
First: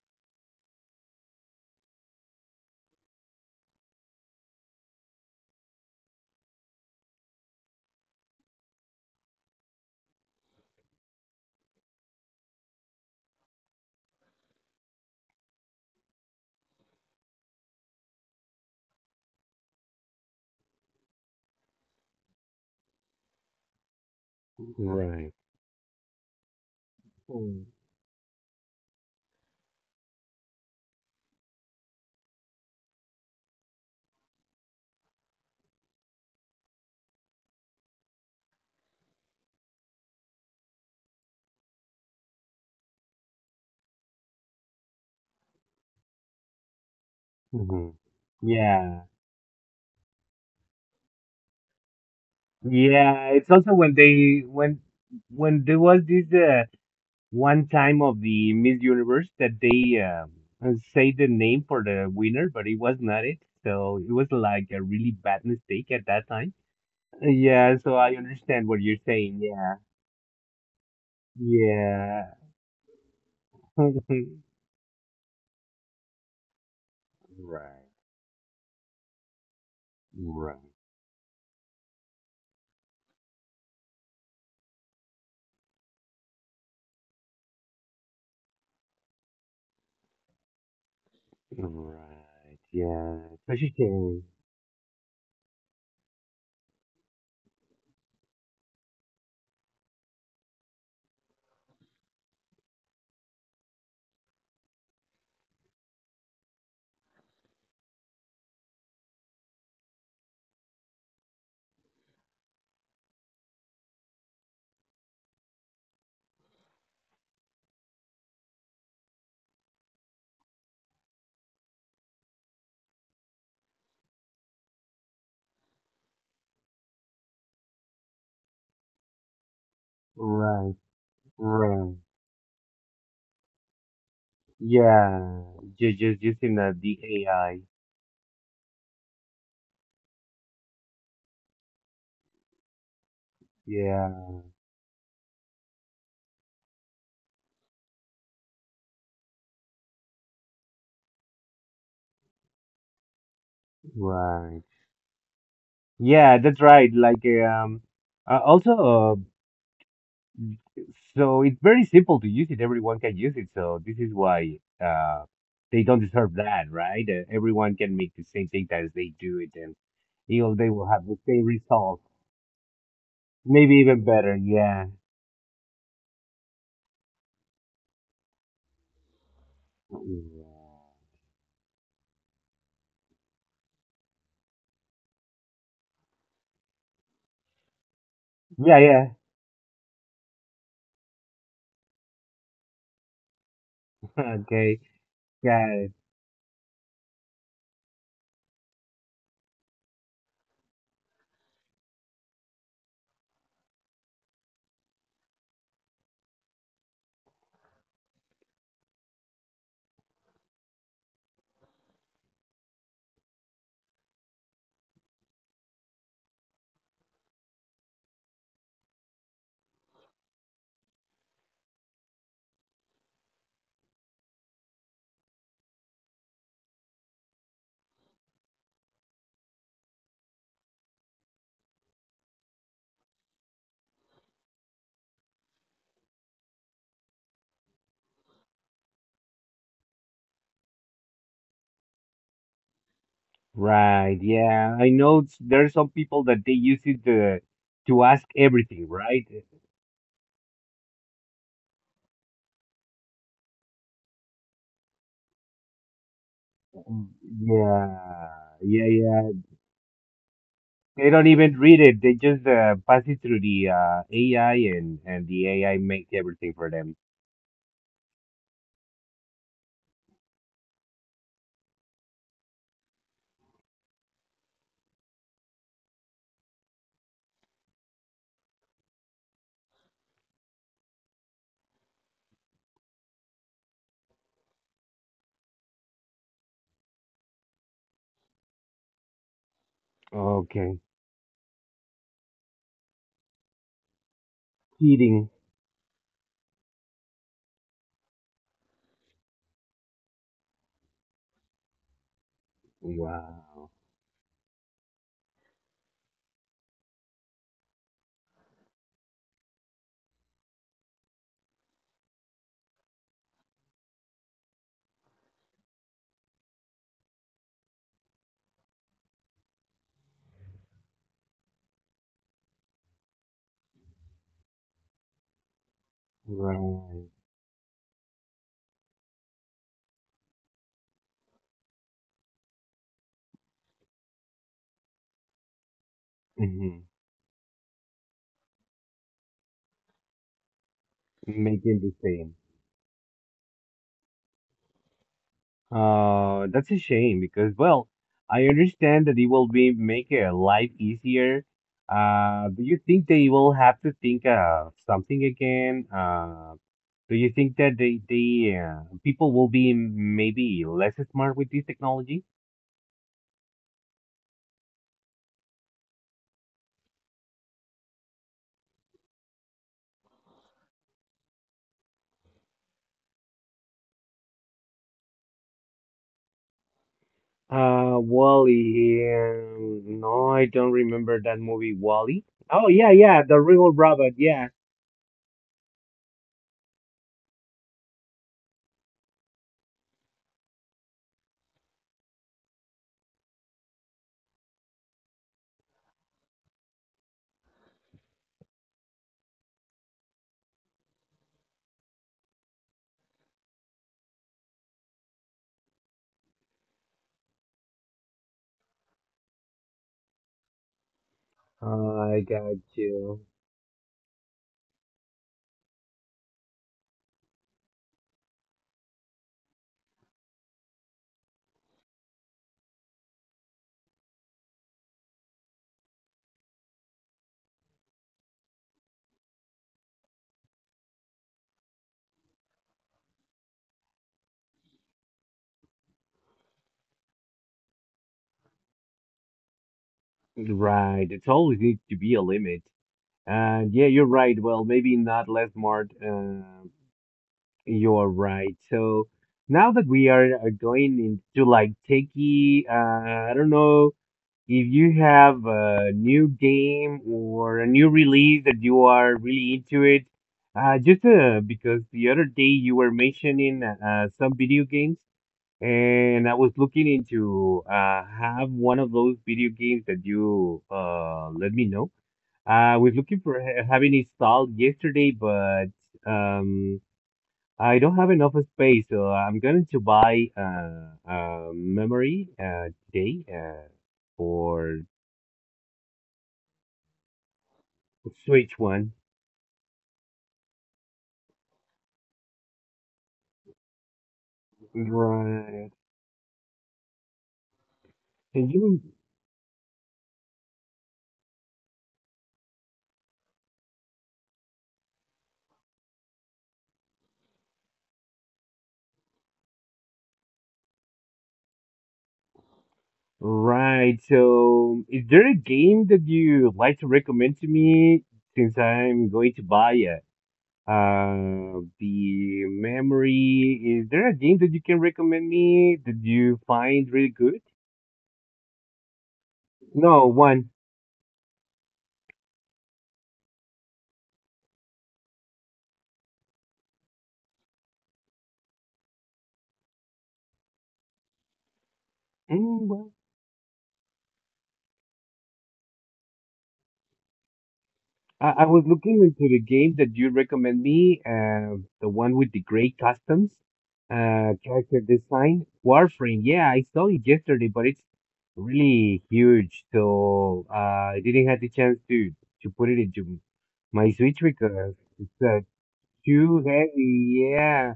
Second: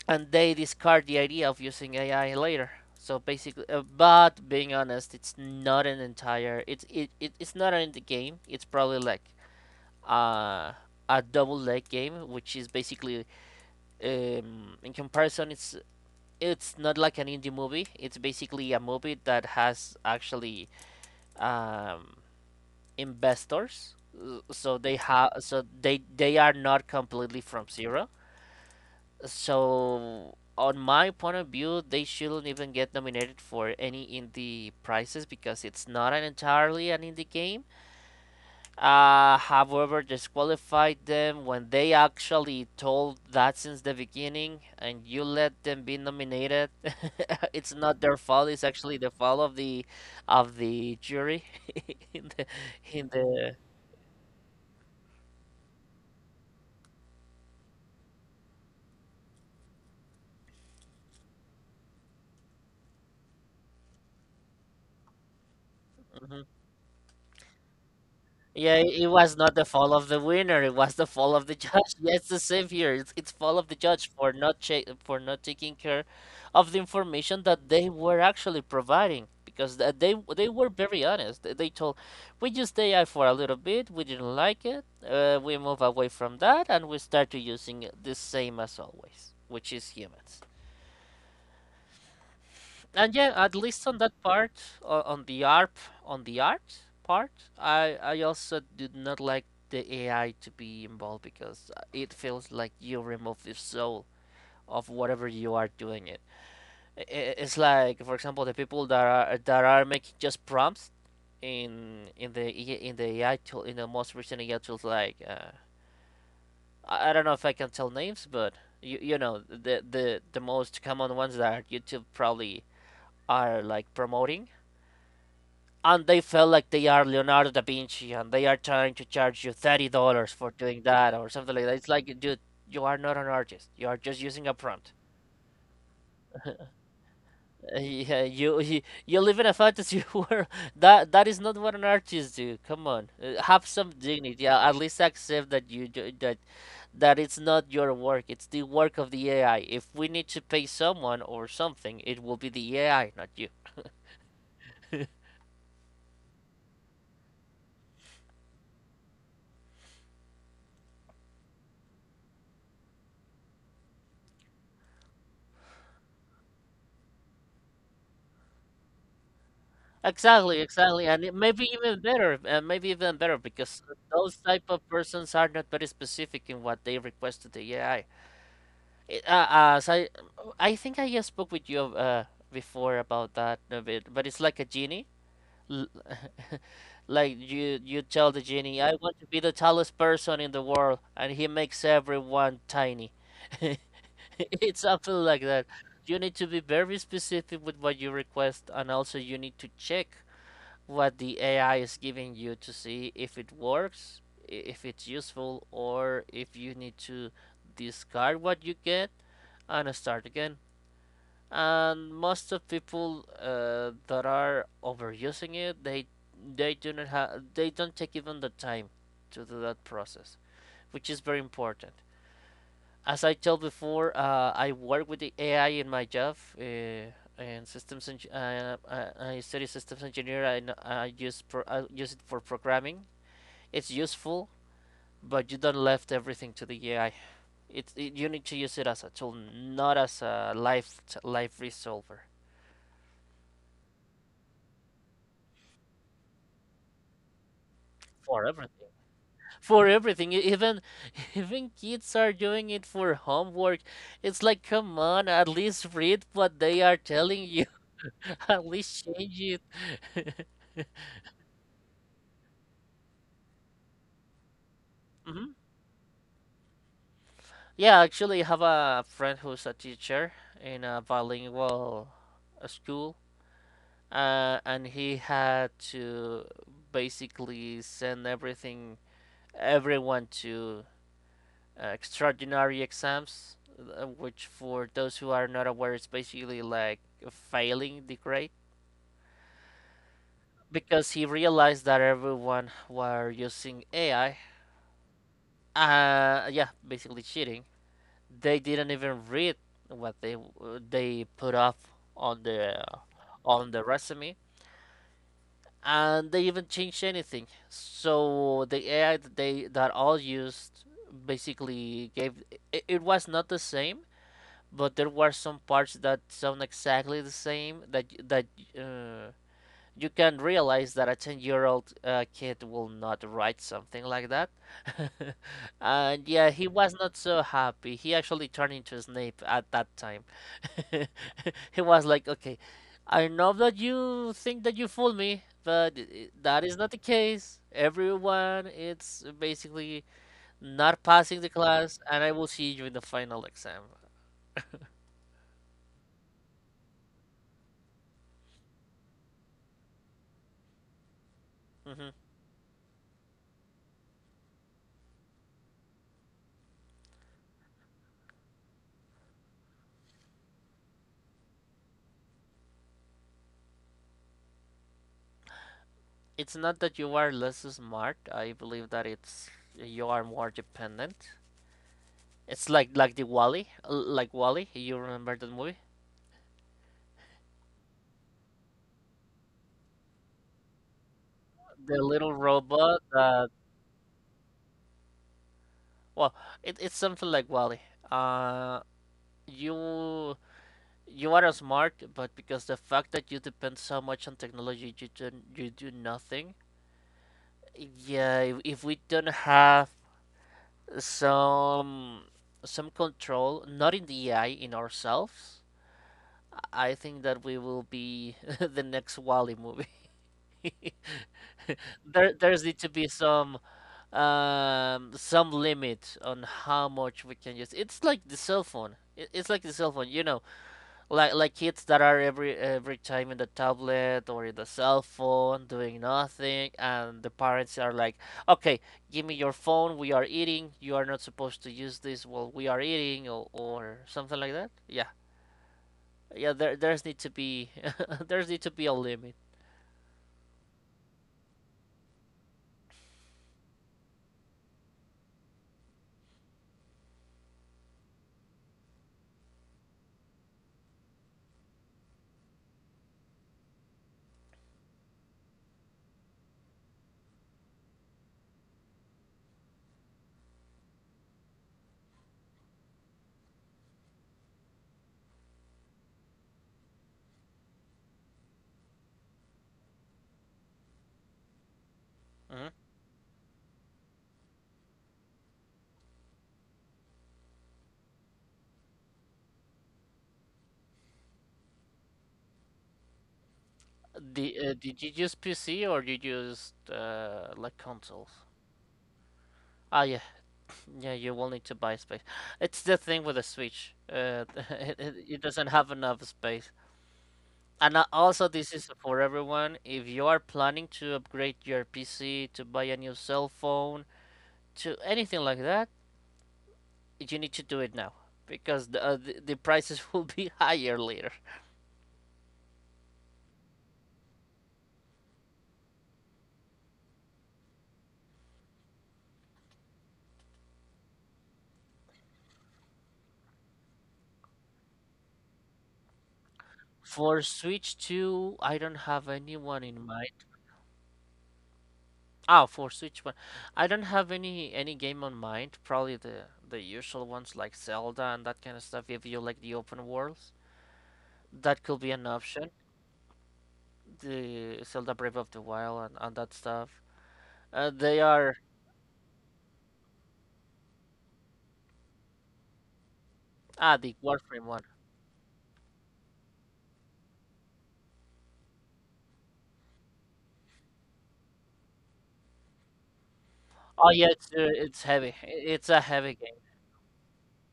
[SPEAKER 2] and they discard the idea of using AI later. So basically, but being honest, it's not an entire. It's it, it it's not an indie game. It's probably like uh, a double leg game, which is basically in comparison, it's not like an indie movie. It's basically a movie that has actually um, investors, so they have
[SPEAKER 1] right.
[SPEAKER 2] so they are not completely
[SPEAKER 1] Mm-hmm.
[SPEAKER 2] from zero. So on my point of view, they shouldn't even get nominated for any indie prizes because it's not an entirely an indie game. However, disqualified them when they actually told that since the beginning and you let them be nominated. (laughs) It's not their fault. It's actually
[SPEAKER 1] Yeah,
[SPEAKER 2] the fault of the jury (laughs) in the in
[SPEAKER 1] yeah. It's
[SPEAKER 2] the.
[SPEAKER 1] also when they when there was this, one time of the Miss Universe that they say the name for the winner, but it was not it. So it was like a really bad mistake at that
[SPEAKER 2] Mhm.
[SPEAKER 1] time. Yeah, so I understand
[SPEAKER 2] Yeah,
[SPEAKER 1] what you're
[SPEAKER 2] it was
[SPEAKER 1] saying.
[SPEAKER 2] not the
[SPEAKER 1] Yeah,
[SPEAKER 2] fault of the winner. It was the fault of the judge. (laughs) Yeah, it's
[SPEAKER 1] yeah,
[SPEAKER 2] the same here. It's fault of
[SPEAKER 1] (laughs)
[SPEAKER 2] the
[SPEAKER 1] right,
[SPEAKER 2] judge for not che for not taking care of the information that they were actually providing, because they
[SPEAKER 1] right,
[SPEAKER 2] were very honest. They told, we just stay out for a little bit. We didn't like it. We move away from that and we start to using the same as always, which is humans.
[SPEAKER 1] right.
[SPEAKER 2] And
[SPEAKER 1] Yeah,
[SPEAKER 2] yeah, at least on that
[SPEAKER 1] especially.
[SPEAKER 2] part, o- on the art, on the art part, I also did not like the AI to be involved because it feels like you remove the soul of whatever you are doing it. It's like, for example, the people that are making just prompts in the in the AI tool, in the most recent AI tools like I don't know if I can tell names, but you know the the most common ones that YouTube probably are like promoting, and they feel like they are Leonardo da Vinci and they are trying to charge you $30 for
[SPEAKER 1] Right,
[SPEAKER 2] doing that or something like that. It's
[SPEAKER 1] right.
[SPEAKER 2] like, dude, you are not an artist. You are just using a prompt. (laughs)
[SPEAKER 1] Yeah, just using the AI.
[SPEAKER 2] Yeah you live in a fantasy (laughs) world. That is not what an artist do. Come on. Have some
[SPEAKER 1] Yeah,
[SPEAKER 2] dignity. At least accept that that it's not your work. It's the work of the AI. If we need to pay someone or something, it will be the AI, not you.
[SPEAKER 1] right. Yeah, that's right. Like also. Uh, so it's very simple to use it. Everyone can use it. So this is why uh, they don't deserve that, right? Everyone can make the same thing as they do it, and
[SPEAKER 2] Exactly,
[SPEAKER 1] they will have
[SPEAKER 2] exactly,
[SPEAKER 1] the
[SPEAKER 2] and it
[SPEAKER 1] same
[SPEAKER 2] maybe
[SPEAKER 1] result,
[SPEAKER 2] even better, and maybe even better,
[SPEAKER 1] maybe
[SPEAKER 2] because
[SPEAKER 1] even better.
[SPEAKER 2] those type
[SPEAKER 1] Yeah.
[SPEAKER 2] of persons are not very specific in what they request to the AI. It, uh, as I, I think I just spoke with you before about that a bit, but it's like a genie. L- (laughs) Like you tell the
[SPEAKER 1] Yeah,
[SPEAKER 2] genie,
[SPEAKER 1] yeah.
[SPEAKER 2] I
[SPEAKER 1] Yeah.
[SPEAKER 2] want to be the tallest person in the world, and he makes everyone tiny. (laughs)
[SPEAKER 1] (laughs) Okay.
[SPEAKER 2] It's something like that.
[SPEAKER 1] Got it.
[SPEAKER 2] You need to be very specific with what you request, and also you need to check what the AI is giving you to see if it works, if it's useful, or if you need to discard what you get and start again. And most of people that are overusing it, they do not have they don't take even the time to do that process, which is very important. As I told before, I work with the AI in my job. Uh, and systems. Eng- uh, I, I study systems engineer. I use it for programming. It's useful, but you don't left everything to the AI. You need to use it as a tool, not as a life resolver
[SPEAKER 1] Right. Yeah. I know there are some people that they use it to ask
[SPEAKER 2] for
[SPEAKER 1] everything,
[SPEAKER 2] everything.
[SPEAKER 1] right?
[SPEAKER 2] For everything, even (laughs) even kids are doing it for homework. It's like, come on, at least read what they are
[SPEAKER 1] Mm.
[SPEAKER 2] telling you. (laughs)
[SPEAKER 1] Yeah,
[SPEAKER 2] At
[SPEAKER 1] yeah.
[SPEAKER 2] least
[SPEAKER 1] Yeah.
[SPEAKER 2] change it. (laughs)
[SPEAKER 1] They don't even read it. They just pass it through the AI, and the
[SPEAKER 2] Hmm.
[SPEAKER 1] AI makes everything for them.
[SPEAKER 2] Yeah, actually, I have a friend who's a teacher in a bilingual school, and he had to basically send everything, everyone to extraordinary exams, which for those who are not aware is basically like failing the grade.
[SPEAKER 1] Okay,
[SPEAKER 2] Because he realized that everyone were using AI,
[SPEAKER 1] cheating.
[SPEAKER 2] yeah, basically cheating. They didn't even read what they put up on the
[SPEAKER 1] Wow.
[SPEAKER 2] on the resume, and they even changed anything so the ai that they that all used basically gave it, it was not the same, but there were some parts that sound exactly the same, that that uh, you can realize that a 10-year-old kid will not write something like that. (laughs) And yeah, he was
[SPEAKER 1] Right.
[SPEAKER 2] not so happy. He actually turned into Snape at that time. (laughs) He was like, okay, I know that you think that you fooled me, but that is
[SPEAKER 1] Hmm.
[SPEAKER 2] not the case. Everyone is basically not passing the
[SPEAKER 1] Making the
[SPEAKER 2] class, and
[SPEAKER 1] same.
[SPEAKER 2] I will see you in the final exam.
[SPEAKER 1] That's a shame because, well, I understand that it will be make life easier.
[SPEAKER 2] Hmm.
[SPEAKER 1] Do you think they will have to think of something again? Do you think that they people will be maybe less smart with this technology?
[SPEAKER 2] It's not that you are less smart, I believe that it's you are more dependent. It's like the Wall-E, like Wall-E. You remember that movie?
[SPEAKER 1] Wally. No, I don't remember that movie,
[SPEAKER 2] The
[SPEAKER 1] Wally.
[SPEAKER 2] little
[SPEAKER 1] Oh yeah,
[SPEAKER 2] robot
[SPEAKER 1] yeah, the
[SPEAKER 2] that,
[SPEAKER 1] real robot. Yeah.
[SPEAKER 2] well, it, it's something like Wally. Uh, you you are smart, but because the fact that you depend so much on technology, you do nothing. Yeah, if we don't have some some control, not in the AI, in ourselves, I think that we will be (laughs) the next Wall-E movie. (laughs)
[SPEAKER 1] I
[SPEAKER 2] There
[SPEAKER 1] got
[SPEAKER 2] there's need to be
[SPEAKER 1] you.
[SPEAKER 2] some limit on how much we can use. It's like the cell phone, it's like the cell phone, you know. Like kids that are every time in the tablet or in the cell phone doing nothing, and the parents are like, okay, give me your phone, we are eating, you are not supposed to use this while we are eating, or something like that. Yeah, yeah, there there's need to be (laughs) there's need to be a limit.
[SPEAKER 1] Right. It always needs to be a limit. And yeah, you're right. Well, maybe not less smart. You're right. So now that we are going into like techie, I don't know. If you have a new game or a new release that you are really into it, just because the other day you were mentioning some video games, and I was looking into have one of those video games that you let me know. I
[SPEAKER 2] Hmm.
[SPEAKER 1] was looking for having installed yesterday, but um, I don't have enough space, so I'm going to buy a memory today for
[SPEAKER 2] Did you use pc or did you use like
[SPEAKER 1] the
[SPEAKER 2] consoles?
[SPEAKER 1] Switch one.
[SPEAKER 2] Ah, yeah. Yeah, you will need to buy space. It's the thing with the Switch. (laughs) It doesn't
[SPEAKER 1] Right.
[SPEAKER 2] have enough space. And also,
[SPEAKER 1] Can
[SPEAKER 2] this
[SPEAKER 1] you?
[SPEAKER 2] is for everyone. If you are planning to upgrade your PC, to buy a new cell phone, to anything like that, you need to do it now because the prices will be (laughs) higher later.
[SPEAKER 1] Right. So, is there a game that you like to recommend to me since I'm going to buy it? The memory. Is there a game that you can recommend me that you find really good?
[SPEAKER 2] For Switch 2, I don't have anyone
[SPEAKER 1] No,
[SPEAKER 2] in mind.
[SPEAKER 1] one.
[SPEAKER 2] Ah, for Switch one. I don't have any game on mind. Probably the usual ones like Zelda and that kind of stuff. If you like the open worlds, that could be an
[SPEAKER 1] Mm.
[SPEAKER 2] option. The Zelda Breath of the Wild, and that stuff. They
[SPEAKER 1] I
[SPEAKER 2] are
[SPEAKER 1] was looking into the game that you recommend me, the one with the gray customs,
[SPEAKER 2] ah the Warframe
[SPEAKER 1] character
[SPEAKER 2] one.
[SPEAKER 1] design, Warframe. Yeah, I saw it yesterday, but it's really huge, so I didn't have the chance to put it into my
[SPEAKER 2] Oh
[SPEAKER 1] Switch
[SPEAKER 2] yeah,
[SPEAKER 1] because
[SPEAKER 2] it's
[SPEAKER 1] it's
[SPEAKER 2] heavy. It's a
[SPEAKER 1] too
[SPEAKER 2] heavy game.
[SPEAKER 1] heavy. Yeah,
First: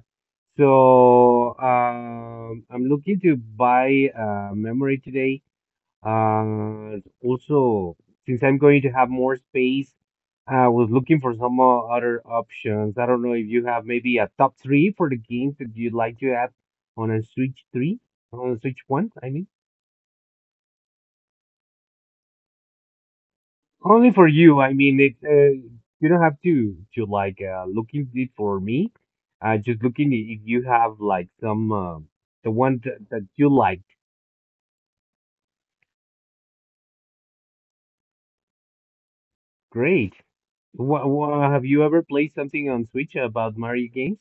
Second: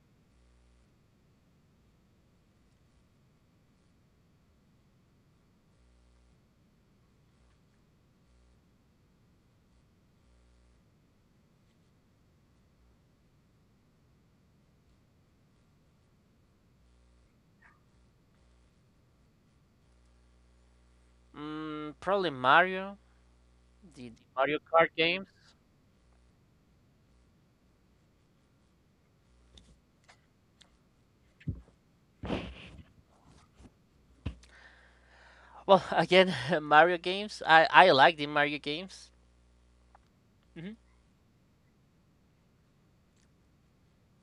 [SPEAKER 1] so I'm looking to buy memory today, and also, since I'm going to have more space, I was looking for some other options. I don't know if you have maybe a top three for the games that you'd like to add on a Switch 3, on a Switch 1, I mean.
[SPEAKER 2] Mm, probably Mario,
[SPEAKER 1] Only
[SPEAKER 2] the
[SPEAKER 1] for
[SPEAKER 2] Mario
[SPEAKER 1] you. I
[SPEAKER 2] Kart
[SPEAKER 1] mean,
[SPEAKER 2] games.
[SPEAKER 1] you don't have to like looking it for me. Just looking if you have like some the one that you liked.
[SPEAKER 2] Well, (laughs) again, (laughs) Mario games. I like the Mario games.
[SPEAKER 1] Great.
[SPEAKER 2] Hmm.
[SPEAKER 1] What, have you ever played something on Switch about Mario games?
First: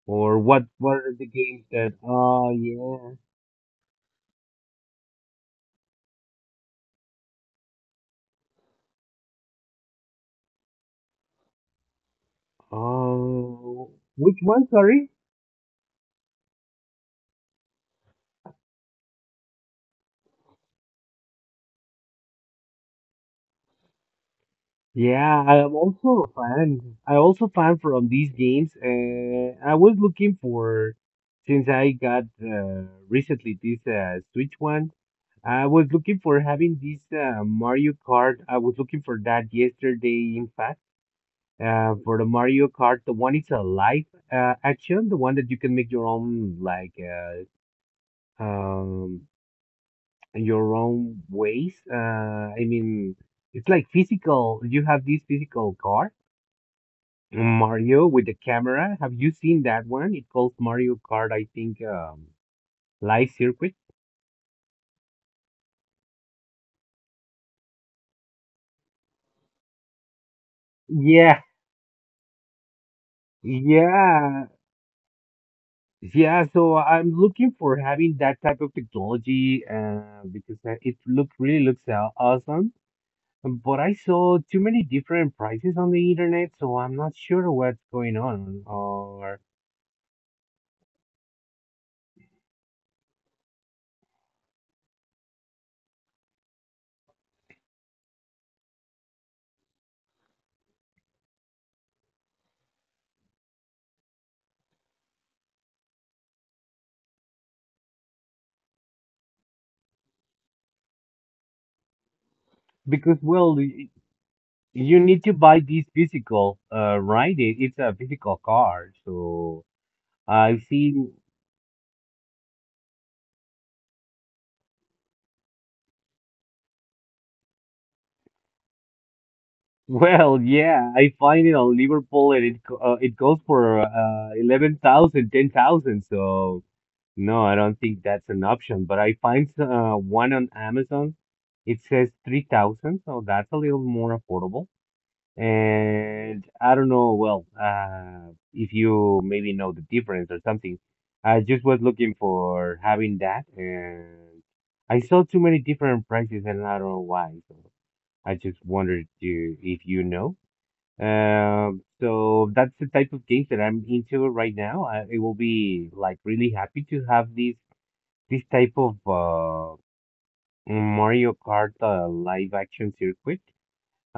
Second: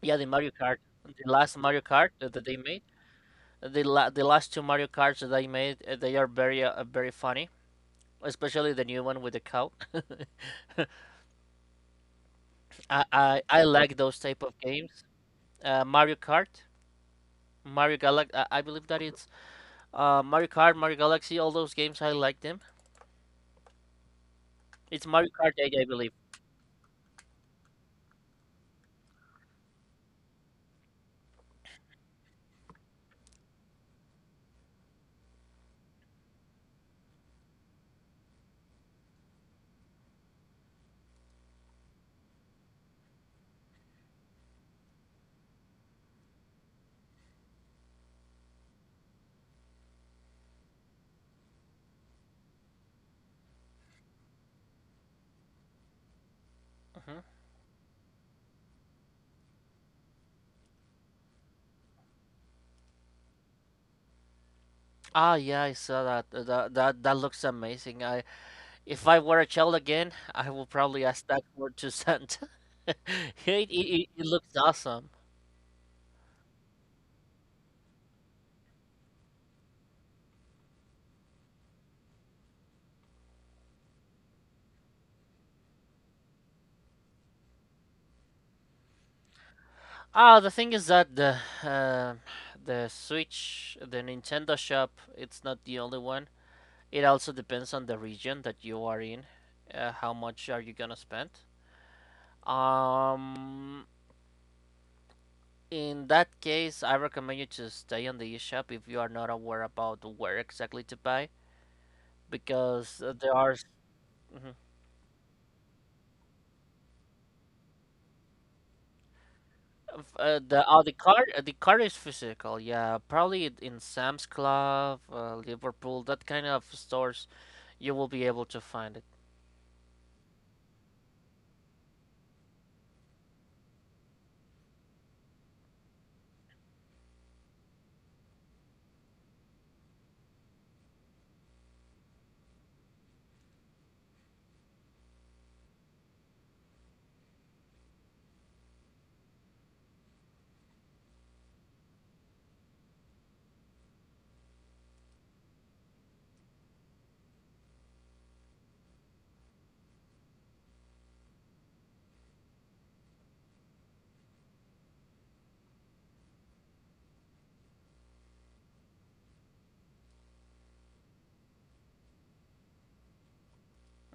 [SPEAKER 2] Yeah, the
[SPEAKER 1] Or
[SPEAKER 2] Mario
[SPEAKER 1] what
[SPEAKER 2] Kart,
[SPEAKER 1] what are the
[SPEAKER 2] the last
[SPEAKER 1] games
[SPEAKER 2] Mario
[SPEAKER 1] that?
[SPEAKER 2] Kart that
[SPEAKER 1] Oh
[SPEAKER 2] they made.
[SPEAKER 1] yeah.
[SPEAKER 2] The the last two Mario Karts that I made, they are very very funny, especially the new one with the cow. (laughs) I
[SPEAKER 1] Oh,
[SPEAKER 2] like those
[SPEAKER 1] which
[SPEAKER 2] type of
[SPEAKER 1] one?
[SPEAKER 2] games.
[SPEAKER 1] Sorry.
[SPEAKER 2] Mario Kart, Mario Galaxy. I believe that it's Mario Kart, Mario Galaxy. All those games, I like them. It's Mario
[SPEAKER 1] Yeah,
[SPEAKER 2] Kart
[SPEAKER 1] I am
[SPEAKER 2] 8, I believe.
[SPEAKER 1] also a fan. I also fan from these games. I was looking for since I got recently this Switch one. I was looking for having this Mario Kart. I was looking for that yesterday, in fact. For the Mario Kart, the one is a live action, the one that you can make your own like uh, um your own ways. I mean, it's like physical. You have this physical car,
[SPEAKER 2] Hmm.
[SPEAKER 1] Mario with the camera. Have you seen that one? It calls Mario Kart, I think, Live Circuit.
[SPEAKER 2] Ah, yeah, I saw that. That looks amazing. I if I were a child again, I will probably ask
[SPEAKER 1] Yeah,
[SPEAKER 2] that for to Santa. (laughs) it, it
[SPEAKER 1] yeah,
[SPEAKER 2] looks awesome.
[SPEAKER 1] yeah. So I'm looking for having that type of technology because it look really looks awesome. But I saw too many different prices on the internet, so I'm not sure what's going on. Or
[SPEAKER 2] Ah, the thing is that uh, the Switch, the Nintendo shop, it's not the only one. It also depends on the region that you are in. How much are you gonna spend? Um, in that case, I recommend you to stay on the eShop if you are not aware about where exactly to buy, because
[SPEAKER 1] because,
[SPEAKER 2] there
[SPEAKER 1] well,
[SPEAKER 2] are. Mhm.
[SPEAKER 1] you need to buy this physical, right, it's a physical car. So
[SPEAKER 2] F-
[SPEAKER 1] I
[SPEAKER 2] Uh,
[SPEAKER 1] have
[SPEAKER 2] the oh, the
[SPEAKER 1] seen. (laughs)
[SPEAKER 2] card uh, the card is physical, yeah. Probably in Sam's Club, Liverpool, that kind of stores, you will be able to find it.
[SPEAKER 1] Well, yeah, I find it on Liverpool, and it goes for 11,000, 10,000. So. No, I don't think that's an option, but I find one on Amazon. It says 3000, so that's a little more affordable. And I don't know, well, if you maybe know the difference or something. I just was looking for having that, and I saw too many different prices, and I don't know why. So I just wondered to, if you know. So that's the type of games that I'm into right now. I will be like really happy to have this type of Mario Kart live action circuit.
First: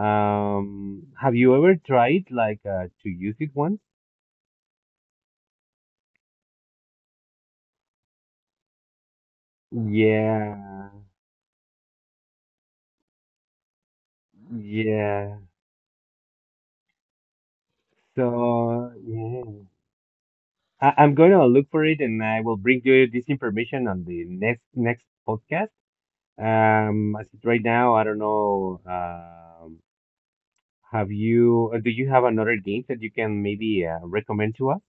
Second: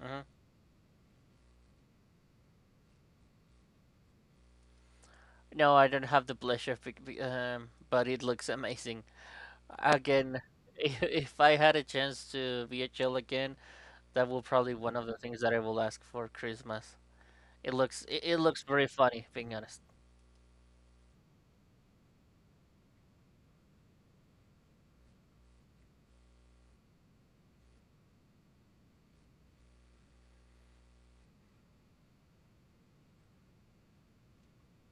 [SPEAKER 2] Hmm.
[SPEAKER 1] Have you ever tried like to use it once?
[SPEAKER 2] No, I don't have the pleasure, but it looks amazing. Again, (laughs)
[SPEAKER 1] Yeah,
[SPEAKER 2] if I had a chance to VHL again, that will probably one of the things
[SPEAKER 1] yeah.
[SPEAKER 2] that I will ask for Christmas. It looks very
[SPEAKER 1] So
[SPEAKER 2] funny,
[SPEAKER 1] yeah,
[SPEAKER 2] being honest.
[SPEAKER 1] I'm gonna look for it, and I will bring you this information on the next podcast. As it right now, I don't know. Have you? Do you have another game that you can maybe recommend to us?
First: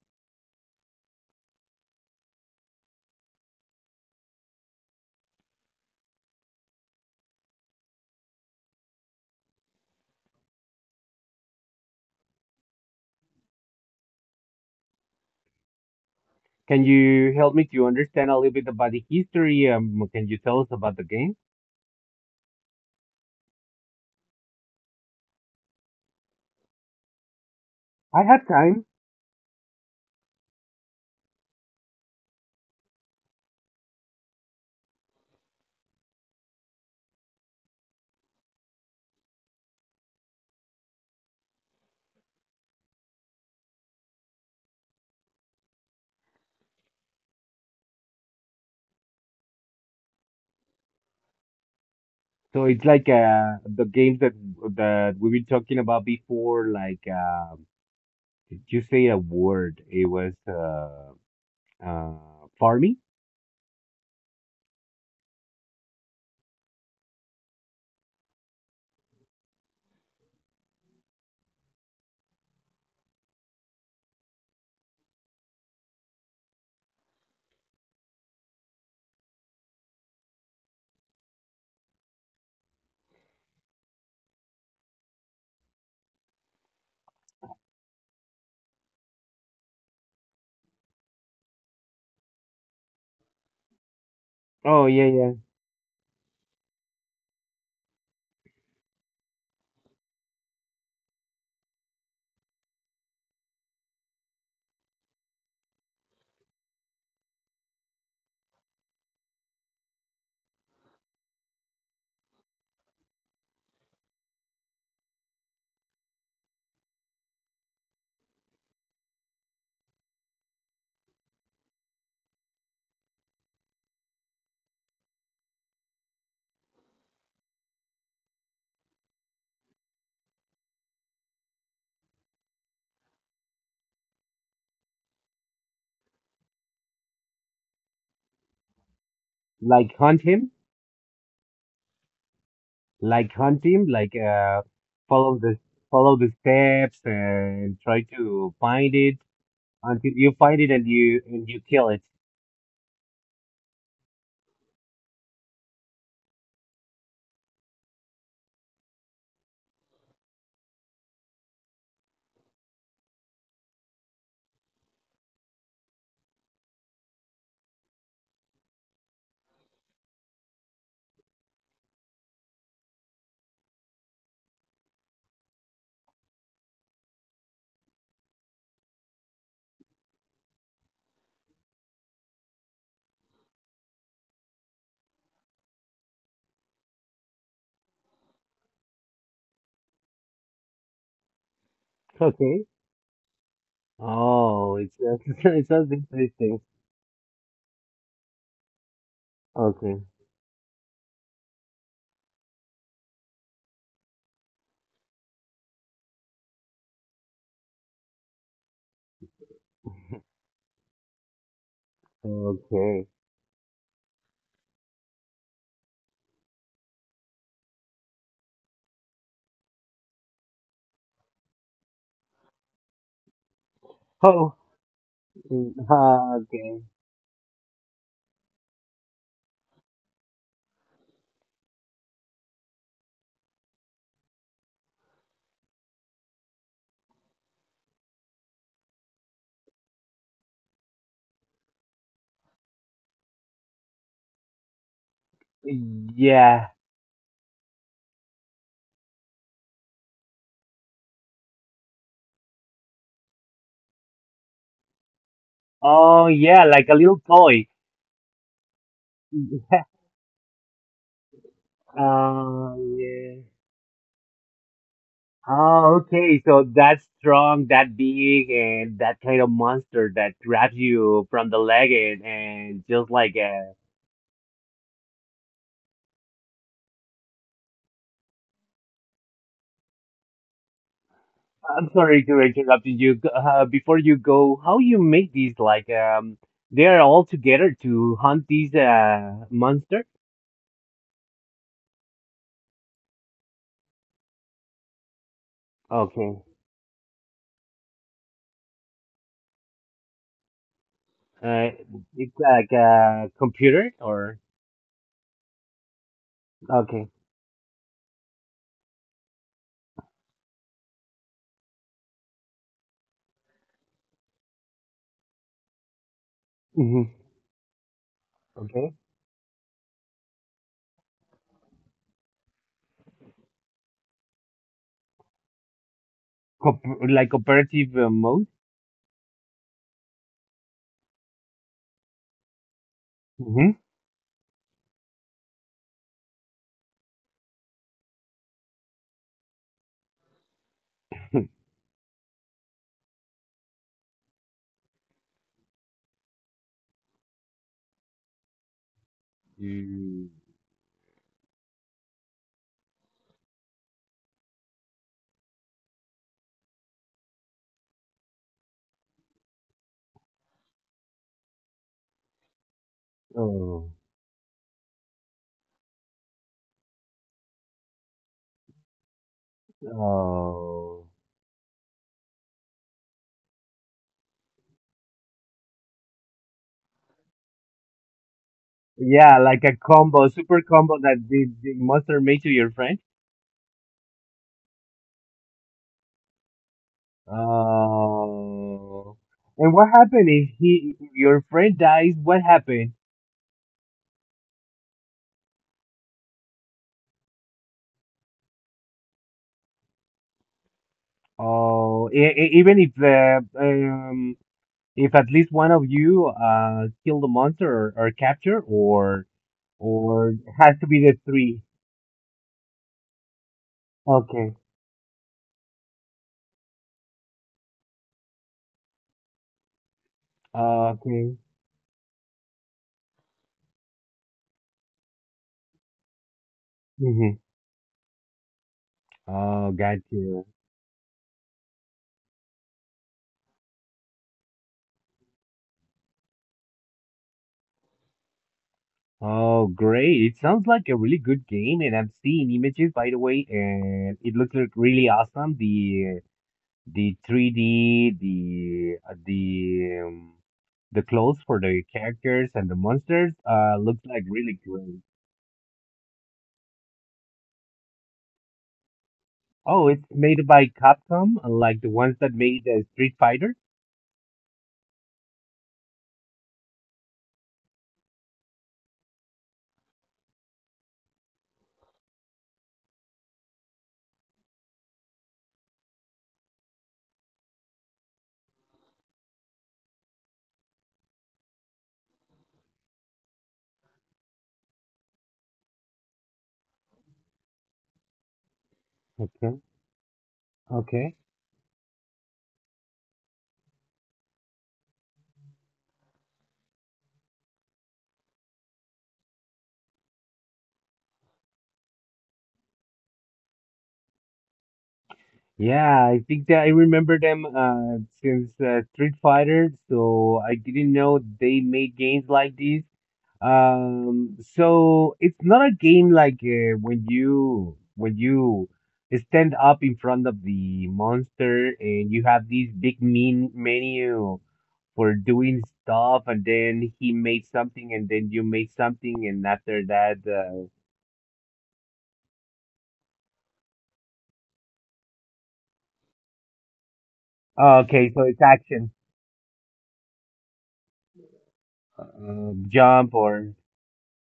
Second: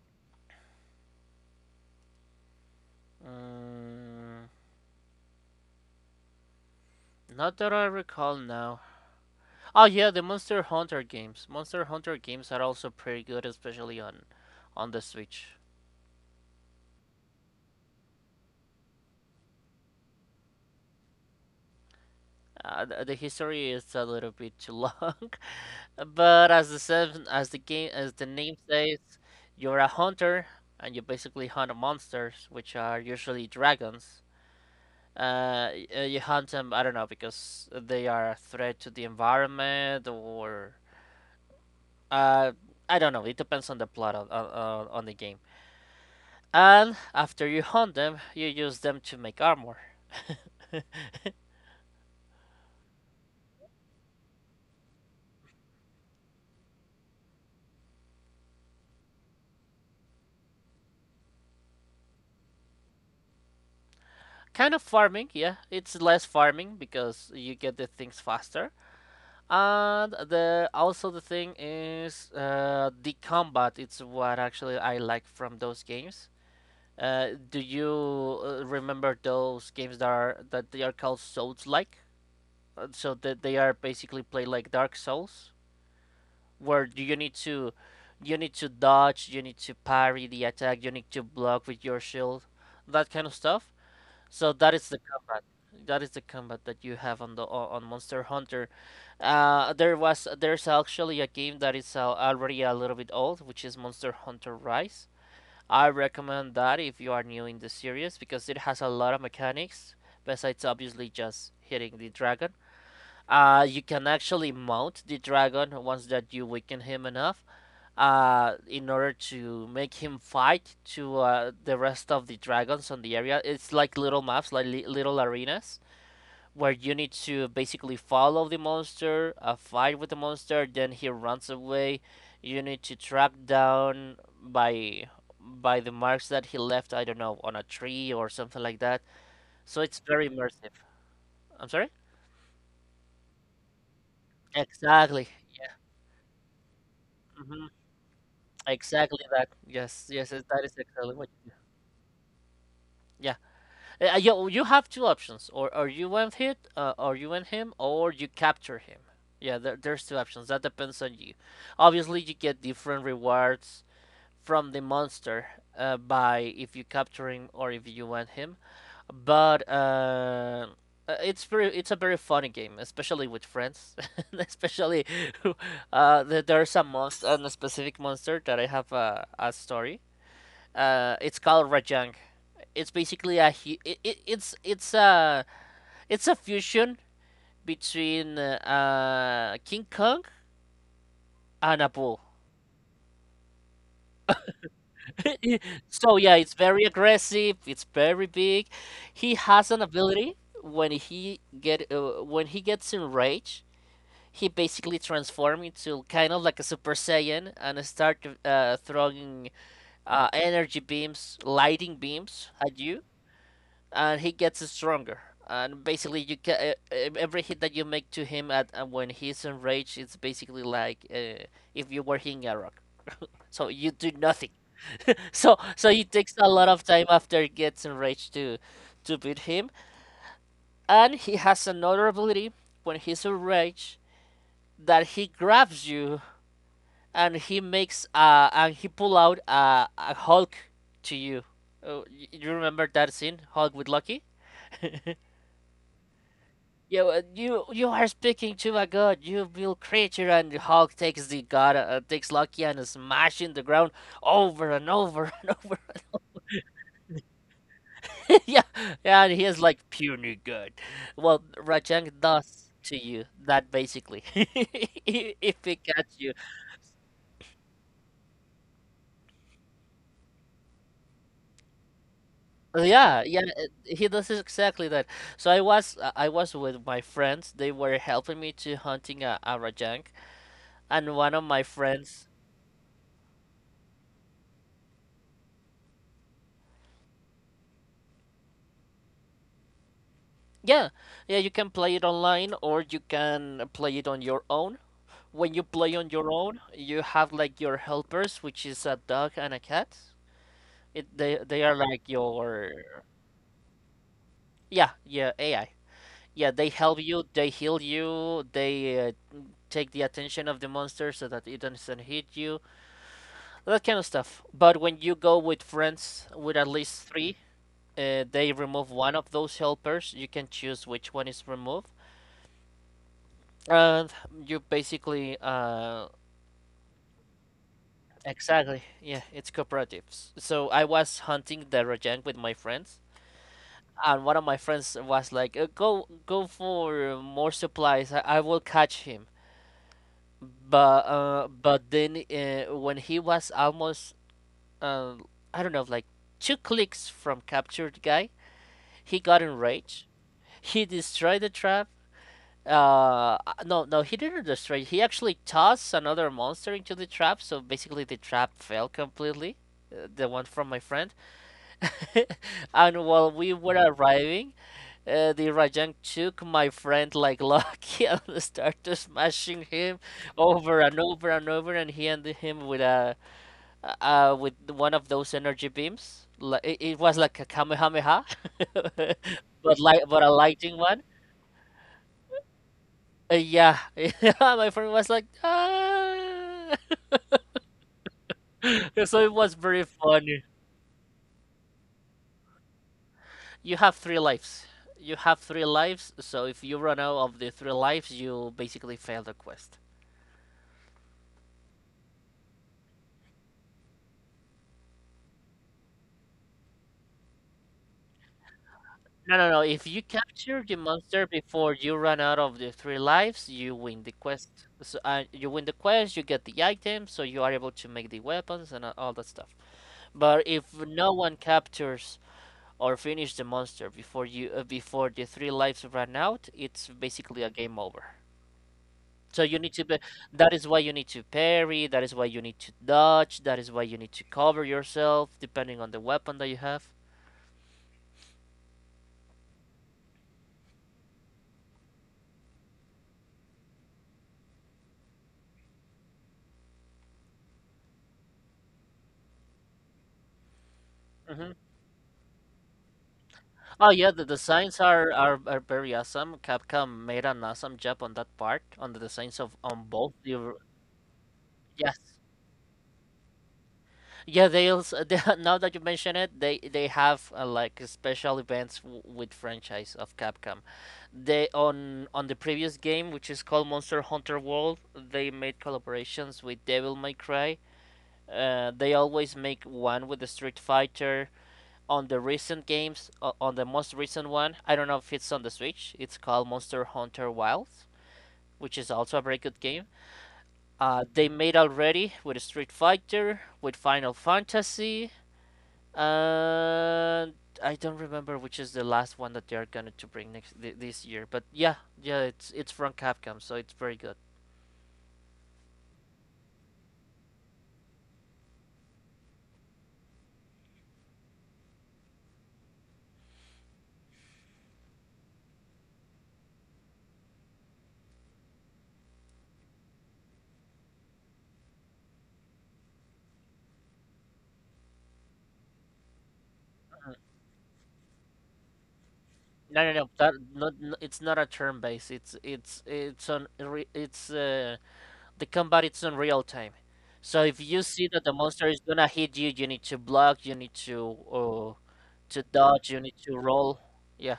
[SPEAKER 2] Mm, not that I recall now. Oh yeah, the Monster Hunter games. Monster Hunter games are also pretty good, especially on the Switch.
[SPEAKER 1] Can you help me to understand a little bit about the history? Can you tell us about the game?
[SPEAKER 2] The history is a little bit too long, (laughs) but as the game as
[SPEAKER 1] I
[SPEAKER 2] the
[SPEAKER 1] have
[SPEAKER 2] name
[SPEAKER 1] time.
[SPEAKER 2] says, you're a hunter and you basically hunt monsters, which are usually dragons. You hunt them, I don't know, because they are a threat to the environment or uh, I don't know. It depends on the plot on the game. And after you hunt them, you use them to make armor. (laughs)
[SPEAKER 1] So it's like the games that we've been talking about before. Like, did you say a word? It was farming.
[SPEAKER 2] Kind of farming, yeah. It's less farming because you get the things faster. And the also the thing is the combat. It's what actually I like from those games. Do you remember those games that they are called Souls-like? So that they are basically played like Dark Souls, where you need to dodge, you need to parry the attack, you need to block with your shield, that kind of stuff. So that
[SPEAKER 1] Oh
[SPEAKER 2] is the
[SPEAKER 1] yeah, yeah.
[SPEAKER 2] combat. That is the combat that you have on Monster Hunter. There's actually a game that is already a little bit old, which is Monster Hunter Rise. I recommend that if you are new in the series because it has a lot of mechanics besides obviously just hitting the dragon. You can actually mount the dragon once that you weaken him enough in order to make him fight to the rest of the dragons on the area. It's like little maps, like little arenas where you need to basically follow the monster, fight with the monster, then he runs away. You need to track down by by the marks that he left, I don't know, on a tree or something like that, so
[SPEAKER 1] Like
[SPEAKER 2] it's
[SPEAKER 1] hunt
[SPEAKER 2] very
[SPEAKER 1] him,
[SPEAKER 2] immersive. I'm sorry.
[SPEAKER 1] like hunt him, like
[SPEAKER 2] Exactly.
[SPEAKER 1] follow the steps
[SPEAKER 2] Yeah. Hmm,
[SPEAKER 1] and try to find it
[SPEAKER 2] exactly that. Yes,
[SPEAKER 1] until you
[SPEAKER 2] yes, that
[SPEAKER 1] find it
[SPEAKER 2] is
[SPEAKER 1] and
[SPEAKER 2] exactly
[SPEAKER 1] you
[SPEAKER 2] what
[SPEAKER 1] and
[SPEAKER 2] you do.
[SPEAKER 1] you kill it.
[SPEAKER 2] Yeah. You have two options, or you win him, or you capture him. Yeah, there's two options. That depends on you. Obviously, you get different rewards from the monster by if you capture him or if you win him. But It's very, it's a very funny game, especially with friends. (laughs) Especially there's a monster, a specific monster that I have a story. It's called Rajang. It's basically a hu- it, it's a fusion between King Kong and a bull.
[SPEAKER 1] Okay. Oh, it's (laughs)
[SPEAKER 2] (laughs)
[SPEAKER 1] it sounds
[SPEAKER 2] So yeah, it's
[SPEAKER 1] interesting.
[SPEAKER 2] very aggressive. It's very big. He has an
[SPEAKER 1] Okay,
[SPEAKER 2] ability when he gets enraged, he basically transforms into kind of like a Super Saiyan and start throwing energy beams, lighting beams at you,
[SPEAKER 1] okay.
[SPEAKER 2] and he gets stronger. And basically, every hit that you make to him at when he's enraged, it's basically like if you were hitting a rock. So you do
[SPEAKER 1] Oh,
[SPEAKER 2] nothing. (laughs) So so it takes a lot
[SPEAKER 1] okay.
[SPEAKER 2] of time after he gets enraged to beat him. And he has another ability when he's enraged that he grabs you and he makes and he pull out a Hulk to you. Oh, you remember that scene, Hulk with Lucky?
[SPEAKER 1] Yeah.
[SPEAKER 2] You, you are speaking to a god, you will creature, and Hulk takes the god, takes Loki and smashing the ground over and over (laughs) and over.
[SPEAKER 1] Oh yeah, like a little toy.
[SPEAKER 2] (laughs) Yeah, yeah, and he is like
[SPEAKER 1] Yeah.
[SPEAKER 2] puny good. Well, Rajang does to you
[SPEAKER 1] Yeah.
[SPEAKER 2] that basically, (laughs) if he
[SPEAKER 1] Oh,
[SPEAKER 2] catch you.
[SPEAKER 1] okay. So that strong, that big, and that kind of monster that grabs you from the leg, and just
[SPEAKER 2] Yeah,
[SPEAKER 1] like
[SPEAKER 2] yeah, he does exactly that. So I was with my friends. They were helping me to hunting a Rajang, and one of my
[SPEAKER 1] I'm sorry
[SPEAKER 2] friends.
[SPEAKER 1] to interrupt you. G- before you go, how you make these they are all together to hunt these monster?
[SPEAKER 2] Yeah, yeah, you can play it online or you can play it on your own. When you play on your
[SPEAKER 1] Okay.
[SPEAKER 2] own, you have like your helpers, which is a dog and a cat. It they
[SPEAKER 1] Uh,
[SPEAKER 2] are like
[SPEAKER 1] it's like
[SPEAKER 2] your,
[SPEAKER 1] a computer or
[SPEAKER 2] yeah, yeah, AI. Yeah, they help
[SPEAKER 1] okay.
[SPEAKER 2] you, they heal you, they take the attention of the monster so that it doesn't hit you, that kind of stuff. But when you go with friends with at least
[SPEAKER 1] Hmm.
[SPEAKER 2] three, they
[SPEAKER 1] Okay.
[SPEAKER 2] remove one of those helpers. You can choose which one is removed. Uh, you basically
[SPEAKER 1] Cooper like cooperative mode.
[SPEAKER 2] Exactly, yeah, it's cooperatives. So I was hunting the Rajang with my friends, and one of my friends was like, "Go, go for more supplies. I will catch him." But uh,
[SPEAKER 1] (laughs)
[SPEAKER 2] but then uh, when he was almost uh, I don't know, like two clicks from captured guy, he got enraged.
[SPEAKER 1] Mm,
[SPEAKER 2] He destroyed the trap. No, no, he didn't destroy. He actually tossed another monster into the trap, so basically the trap fell completely. The one from my friend, (laughs) and while we were
[SPEAKER 1] oh,
[SPEAKER 2] arriving, the Rajang took my friend like lucky (laughs) and started smashing him over and
[SPEAKER 1] oh,
[SPEAKER 2] over and over, and he ended him with a with one of those energy beams. Like it was like a Kamehameha, (laughs)
[SPEAKER 1] yeah, like a
[SPEAKER 2] but but
[SPEAKER 1] combo,
[SPEAKER 2] a
[SPEAKER 1] super
[SPEAKER 2] lighting
[SPEAKER 1] combo
[SPEAKER 2] one.
[SPEAKER 1] that the monster made to your friend.
[SPEAKER 2] Yeah, (laughs) yeah. My friend was like, ah. (laughs)
[SPEAKER 1] Oh,
[SPEAKER 2] So it was
[SPEAKER 1] and what
[SPEAKER 2] very
[SPEAKER 1] happened
[SPEAKER 2] funny.
[SPEAKER 1] if your friend dies? What happened?
[SPEAKER 2] You have three lives. You have three lives. So if you run out of the three lives, you basically fail the quest.
[SPEAKER 1] Oh, even if at least one of you kill the monster, or capture, or
[SPEAKER 2] No, no, no. If you capture
[SPEAKER 1] has
[SPEAKER 2] the
[SPEAKER 1] to be the
[SPEAKER 2] monster
[SPEAKER 1] three.
[SPEAKER 2] before you run out of the three lives, you win the quest.
[SPEAKER 1] Okay.
[SPEAKER 2] So you win the quest. You get the items, so you are able to make the weapons and all that stuff. But if no
[SPEAKER 1] Okay.
[SPEAKER 2] one captures or finish the monster before you before the three lives run out, it's
[SPEAKER 1] Mm-hmm.
[SPEAKER 2] basically a game over. So you
[SPEAKER 1] Oh,
[SPEAKER 2] need to
[SPEAKER 1] got
[SPEAKER 2] be,
[SPEAKER 1] you.
[SPEAKER 2] that is why you need to parry, that is why you need to dodge, that is why you need to cover yourself depending on the weapon that you have.
[SPEAKER 1] Oh, great. It sounds like a really good game, and I'm seeing images, by the way, and it looks like really awesome. The 3D, the clothes
[SPEAKER 2] Hmm.
[SPEAKER 1] for the characters and the monsters
[SPEAKER 2] Oh
[SPEAKER 1] looks
[SPEAKER 2] yeah,
[SPEAKER 1] like
[SPEAKER 2] the
[SPEAKER 1] really
[SPEAKER 2] designs
[SPEAKER 1] great.
[SPEAKER 2] are, are very awesome. Capcom made an awesome job on that part, on the designs of
[SPEAKER 1] Oh,
[SPEAKER 2] on
[SPEAKER 1] it's
[SPEAKER 2] both
[SPEAKER 1] made
[SPEAKER 2] the,
[SPEAKER 1] by Capcom, like the
[SPEAKER 2] yes.
[SPEAKER 1] ones that made Street Fighter.
[SPEAKER 2] Yeah, they also (laughs) they, now that you mention it, they have like special events w with franchise of Capcom. They on the previous game, which is called Monster Hunter World, they made collaborations with Devil May Cry. They always make one with the Street Fighter. On the recent games, on the most recent one, I don't know if it's on the Switch. It's called Monster Hunter Wilds, which is also a very
[SPEAKER 1] Okay.
[SPEAKER 2] good game.
[SPEAKER 1] Okay.
[SPEAKER 2] They made already with Street Fighter, with Final Fantasy. Uh, I don't remember which is the last one that they are going to bring next this year, but yeah, yeah, it's from Capcom, so it's very good.
[SPEAKER 1] Yeah, I think that I remember them since Street Fighter, so I didn't know they made games like this. So it's not a game like when you stand up in front of the monster and you have this big mean menu for doing stuff, and then he made something, and then you made something, and
[SPEAKER 2] No,
[SPEAKER 1] after
[SPEAKER 2] no, no,
[SPEAKER 1] that,
[SPEAKER 2] that not, n it's not a turn base. It's uh the combat, it's on real time. So if
[SPEAKER 1] oh,
[SPEAKER 2] you see
[SPEAKER 1] okay, so
[SPEAKER 2] that the
[SPEAKER 1] it's
[SPEAKER 2] monster is
[SPEAKER 1] action,
[SPEAKER 2] gonna hit you, you need to block, you need to dodge, you
[SPEAKER 1] jump
[SPEAKER 2] need to
[SPEAKER 1] or.
[SPEAKER 2] roll. Yeah.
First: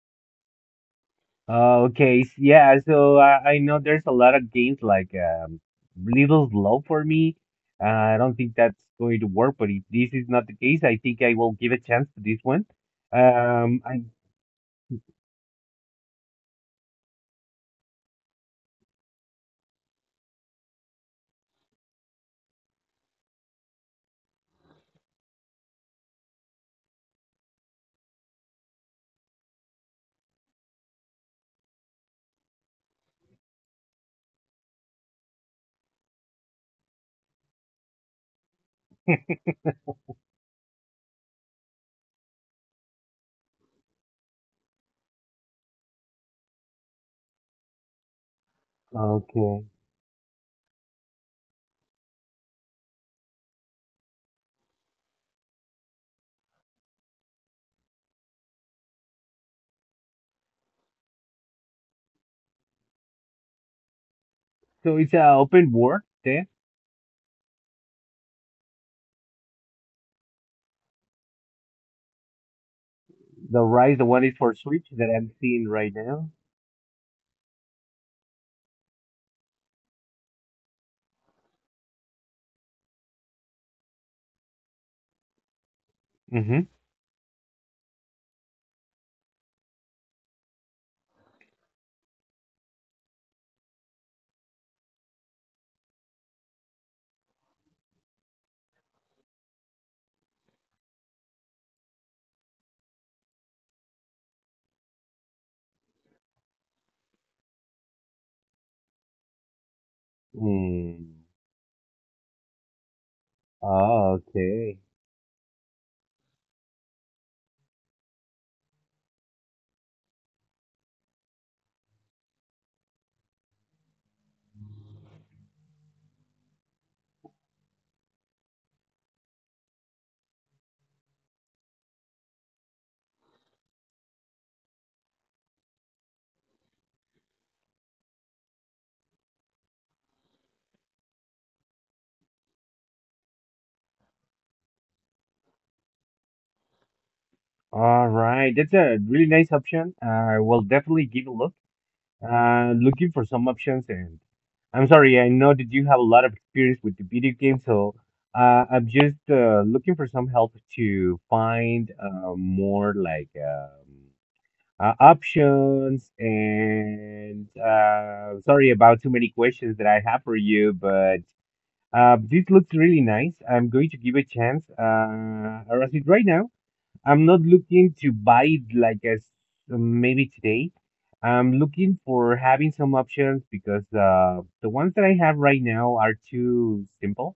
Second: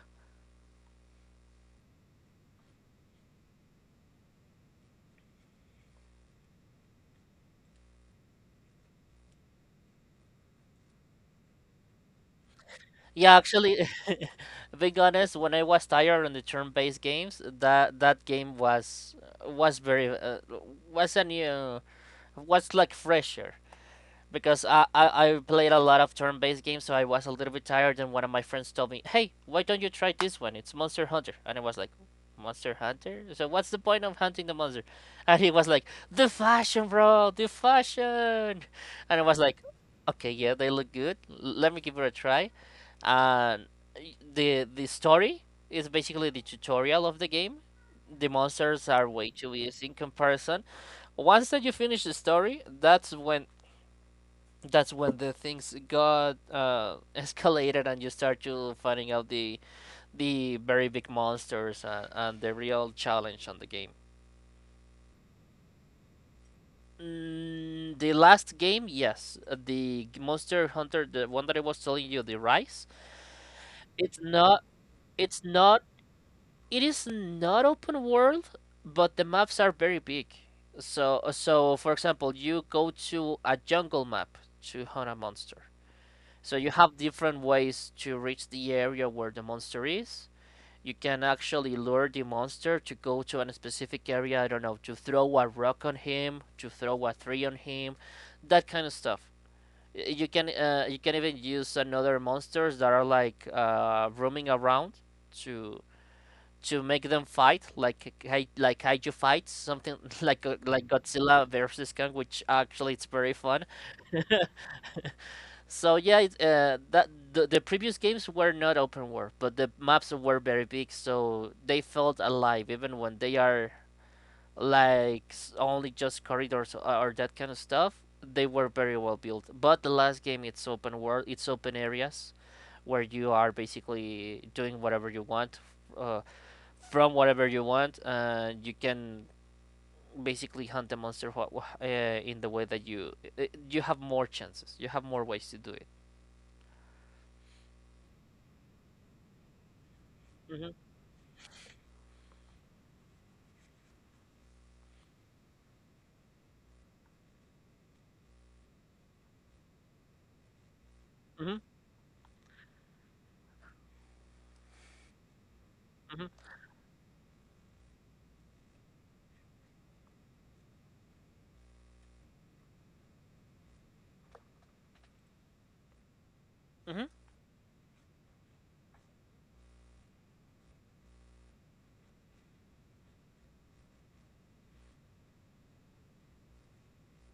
[SPEAKER 1] Oh, okay. Yeah, so I know there's a lot of games like little slow for me. I don't think that's going to work, but if this is not the case, I think I will give a chance to this one.
[SPEAKER 2] Yeah, actually,
[SPEAKER 1] I
[SPEAKER 2] (laughs) being honest, when I was tired on the turn-based games, that game was very was a new, was like fresher because I played a lot of turn-based games, so I was a little bit tired. And one of my friends told me, "Hey, why don't you try this one? It's Monster Hunter." And I was like, "Monster Hunter? So what's the point of hunting the monster?" (laughs) And he was like, "The fashion, bro, the fashion." And I was like, "Okay, yeah, they look good. Let me give it a try." And the story is basically the tutorial of the game. The monsters are way
[SPEAKER 1] okay.
[SPEAKER 2] too easy in comparison. Once that you finish the story, that's when the things got (laughs) escalated, and you start to finding out the very big monsters and the real challenge on the game.
[SPEAKER 1] So it's an open world there.
[SPEAKER 2] Mm, the last game, yes, the Monster Hunter, the one that I was telling you, the Rise.
[SPEAKER 1] The Rise, the
[SPEAKER 2] It's
[SPEAKER 1] one is for
[SPEAKER 2] not.
[SPEAKER 1] Switch that I'm
[SPEAKER 2] It's
[SPEAKER 1] seeing
[SPEAKER 2] not
[SPEAKER 1] right now.
[SPEAKER 2] It is not open world, but the maps are very big. So for example, you go to a jungle map to hunt a monster. So
[SPEAKER 1] Mm-hmm.
[SPEAKER 2] you have different ways to reach the area where the monster is. You can actually lure the monster to go to a specific area, I don't know, to throw a rock on him, to throw a tree on him, that kind of stuff. You can even use another monsters that are like roaming around to to make them fight like like kaiju fights, something (laughs) like
[SPEAKER 1] Mm.
[SPEAKER 2] Godzilla versus Kong, which actually it's very fun.
[SPEAKER 1] Oh, okay.
[SPEAKER 2] So yeah, it, that the previous games were not open world, but the maps were very big, so they felt alive even when they are like only just corridors or that kind of stuff. They were very well built, but the last game, it's open world, it's open areas where you are basically doing whatever you want, uh, from whatever you want, and you can basically hunt the monster in the way that you uh, you have more chances. You have more ways to do it.
[SPEAKER 1] All right. That's a really nice option. I will
[SPEAKER 2] Mm-hmm.
[SPEAKER 1] definitely give a look. Looking for some options, and I'm sorry, I know that you have a lot of experience with the video game, so I'm just looking for some help to
[SPEAKER 2] Mm-hmm.
[SPEAKER 1] find more like options.
[SPEAKER 2] Mm-hmm.
[SPEAKER 1] And sorry about too many questions that I have for you, but this looks really nice. I'm going to give it a chance. I'll it right now.
[SPEAKER 2] Mm-hmm.
[SPEAKER 1] I'm not looking to buy it like as maybe today. I'm looking for having some options because the ones that I have right now are too simple.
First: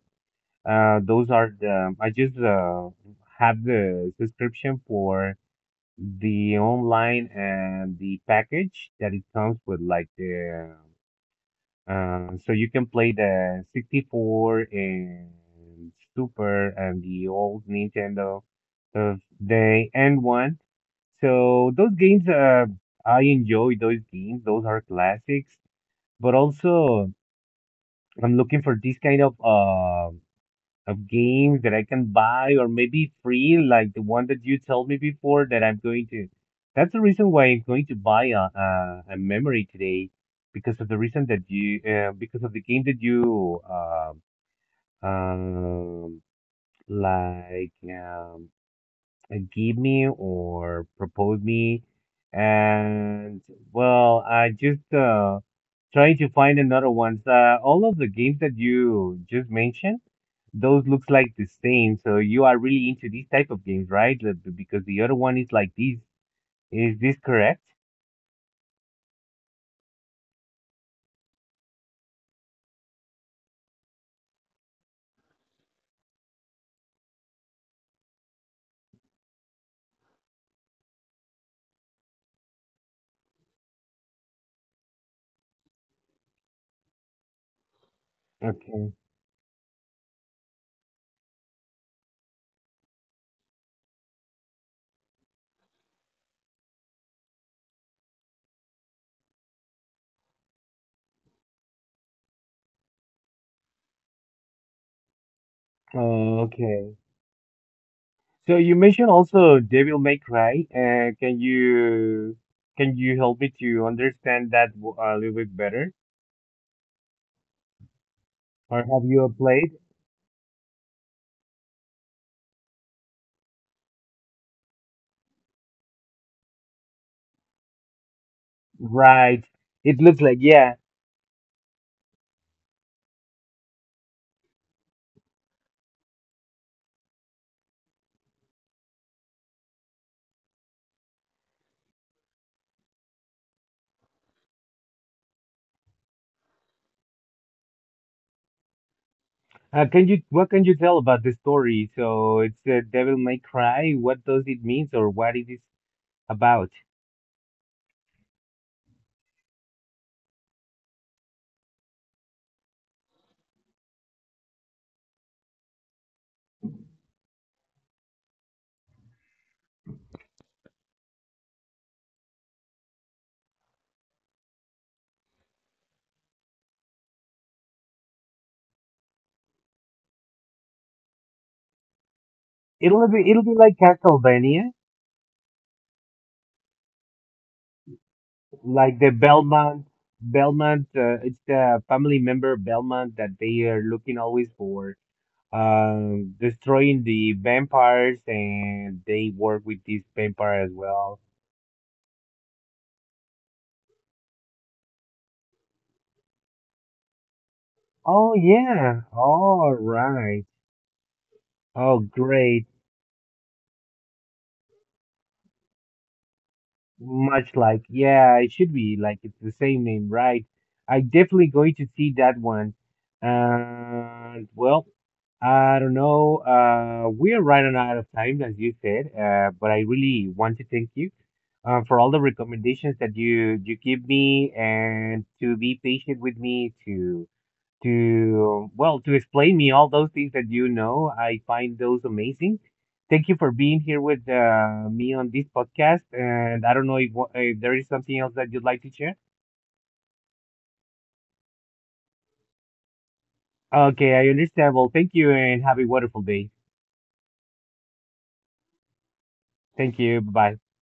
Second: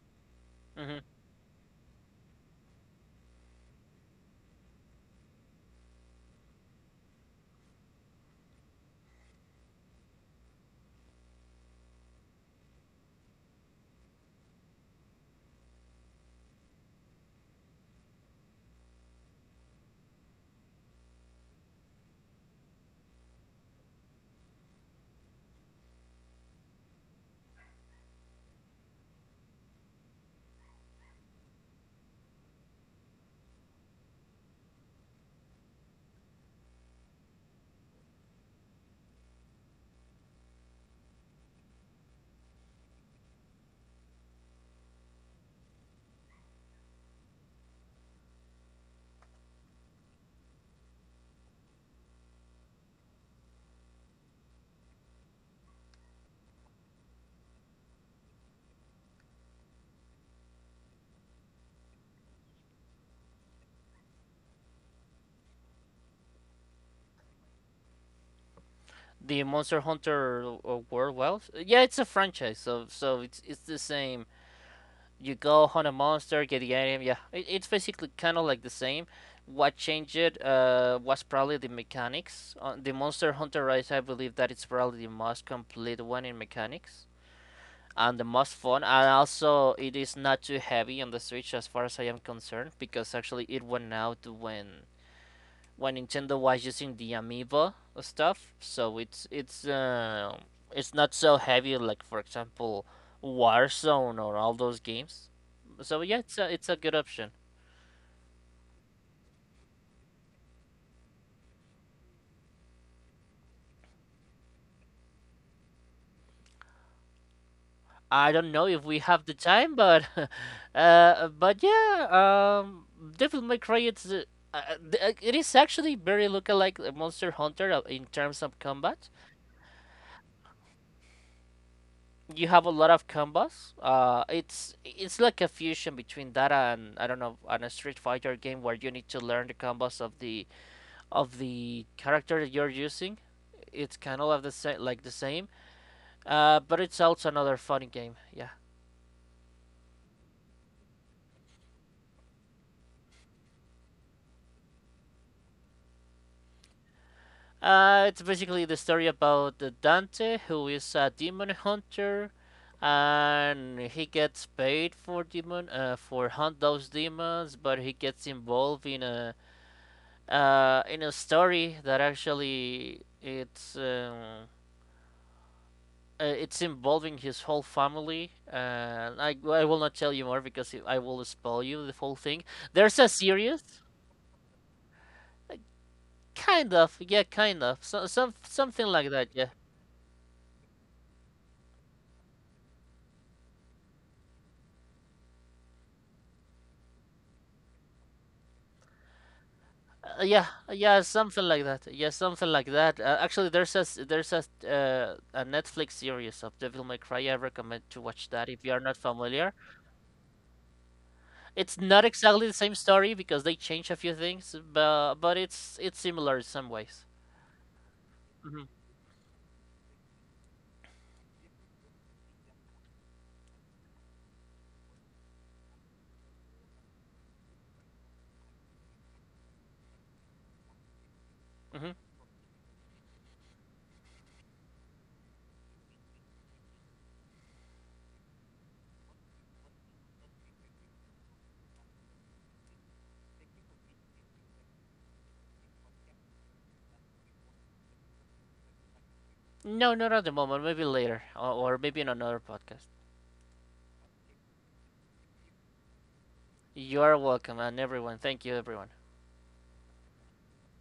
[SPEAKER 2] Hmm.
[SPEAKER 1] Those are the I just have the subscription for the online and the package that it comes with, like the so you can play the 64 and Super and the old Nintendo of the N1. So those games, I enjoy those games. Those are classics. But also, I'm looking for this kind of games that I can buy or maybe free, like the one that you told me before that I'm going to. That's the reason why I'm going to buy a memory today, because of the reason that you because of the game that you um like um give me or propose me. And, well, I just try to find another ones. All of the games that you just mentioned, those looks like the same. So you are really into these type of games, right? Like, because the other one is like these. Is this correct?
[SPEAKER 2] The Monster Hunter World, well, yeah, it's a franchise, so so it's the same. You go hunt a monster, get the item. Yeah, it's basically kind of like the same. What changed it was probably the mechanics. On The Monster Hunter Rise, I believe that it's probably the most complete one in mechanics. And the most fun,
[SPEAKER 1] Okay.
[SPEAKER 2] and also it is not too heavy on the Switch as far as I am concerned, because actually it went out when Nintendo was using the amiibo stuff, so it's not so heavy, like, for example, Warzone or all those games. So yeah,
[SPEAKER 1] Oh,
[SPEAKER 2] it's it's a
[SPEAKER 1] okay.
[SPEAKER 2] good option.
[SPEAKER 1] So you mentioned also Devil May Cry. Can you help me to understand that a little bit better?
[SPEAKER 2] I don't know
[SPEAKER 1] Or
[SPEAKER 2] if we
[SPEAKER 1] have
[SPEAKER 2] have
[SPEAKER 1] you
[SPEAKER 2] the
[SPEAKER 1] played?
[SPEAKER 2] time, but (laughs) but yeah, um, Devil May Cry, it's uh, it is actually very lookalike Monster Hunter in terms of combat.
[SPEAKER 1] Right. It looks like, yeah.
[SPEAKER 2] You have a lot of combos. It's like a fusion between that and I don't know, and a Street Fighter game where you need to learn the combos of the character that you're using. It's kind of like the same, like the same. But it's also another funny game. Yeah.
[SPEAKER 1] Can you what can you tell about the story? So it's Devil May Cry. What does it mean, or what it is about?
[SPEAKER 2] It's basically the story about Dante, who is a demon hunter, and he gets paid for demon for hunt those demons, but he gets involved in a story that actually it's involving his whole family. And I will not tell you more because I will spoil you the whole thing. There's
[SPEAKER 1] It'll
[SPEAKER 2] a
[SPEAKER 1] be it'll be
[SPEAKER 2] series,
[SPEAKER 1] like Castlevania,
[SPEAKER 2] kind of, yeah, kind of, so, some something
[SPEAKER 1] like the
[SPEAKER 2] like that, yeah.
[SPEAKER 1] Belmont. It's the family member Belmont that they are looking always for, destroying the vampires, and they work with these vampire as
[SPEAKER 2] Yeah,
[SPEAKER 1] well.
[SPEAKER 2] something like that. Yeah, something like that. Actually, there's there's a Netflix series of Devil May Cry. I recommend to watch
[SPEAKER 1] Oh
[SPEAKER 2] that if you are not
[SPEAKER 1] yeah.
[SPEAKER 2] familiar.
[SPEAKER 1] All right.
[SPEAKER 2] It's
[SPEAKER 1] Oh
[SPEAKER 2] not exactly the
[SPEAKER 1] great.
[SPEAKER 2] same story because they change a few things, but it's similar in some ways.
[SPEAKER 1] Much like, yeah, it
[SPEAKER 2] Hmm.
[SPEAKER 1] should be like it's the same name, right? I definitely going to see that one. And, well, I don't know. We are running out of time, as you said. But I really want to thank you
[SPEAKER 2] Hmm.
[SPEAKER 1] for all the recommendations that you give me, and to be patient with me, well, to explain me all those things that you know. I find those amazing. Thank you for being here with me on this podcast. And I don't know if there is something else that you'd like to share.
[SPEAKER 2] No, not at the moment. Maybe later, or maybe in another podcast.
[SPEAKER 1] Okay, I understand. Well, thank you and have a wonderful day.
[SPEAKER 2] You are welcome, and everyone. Thank you, everyone.
[SPEAKER 1] Thank you. Bye bye.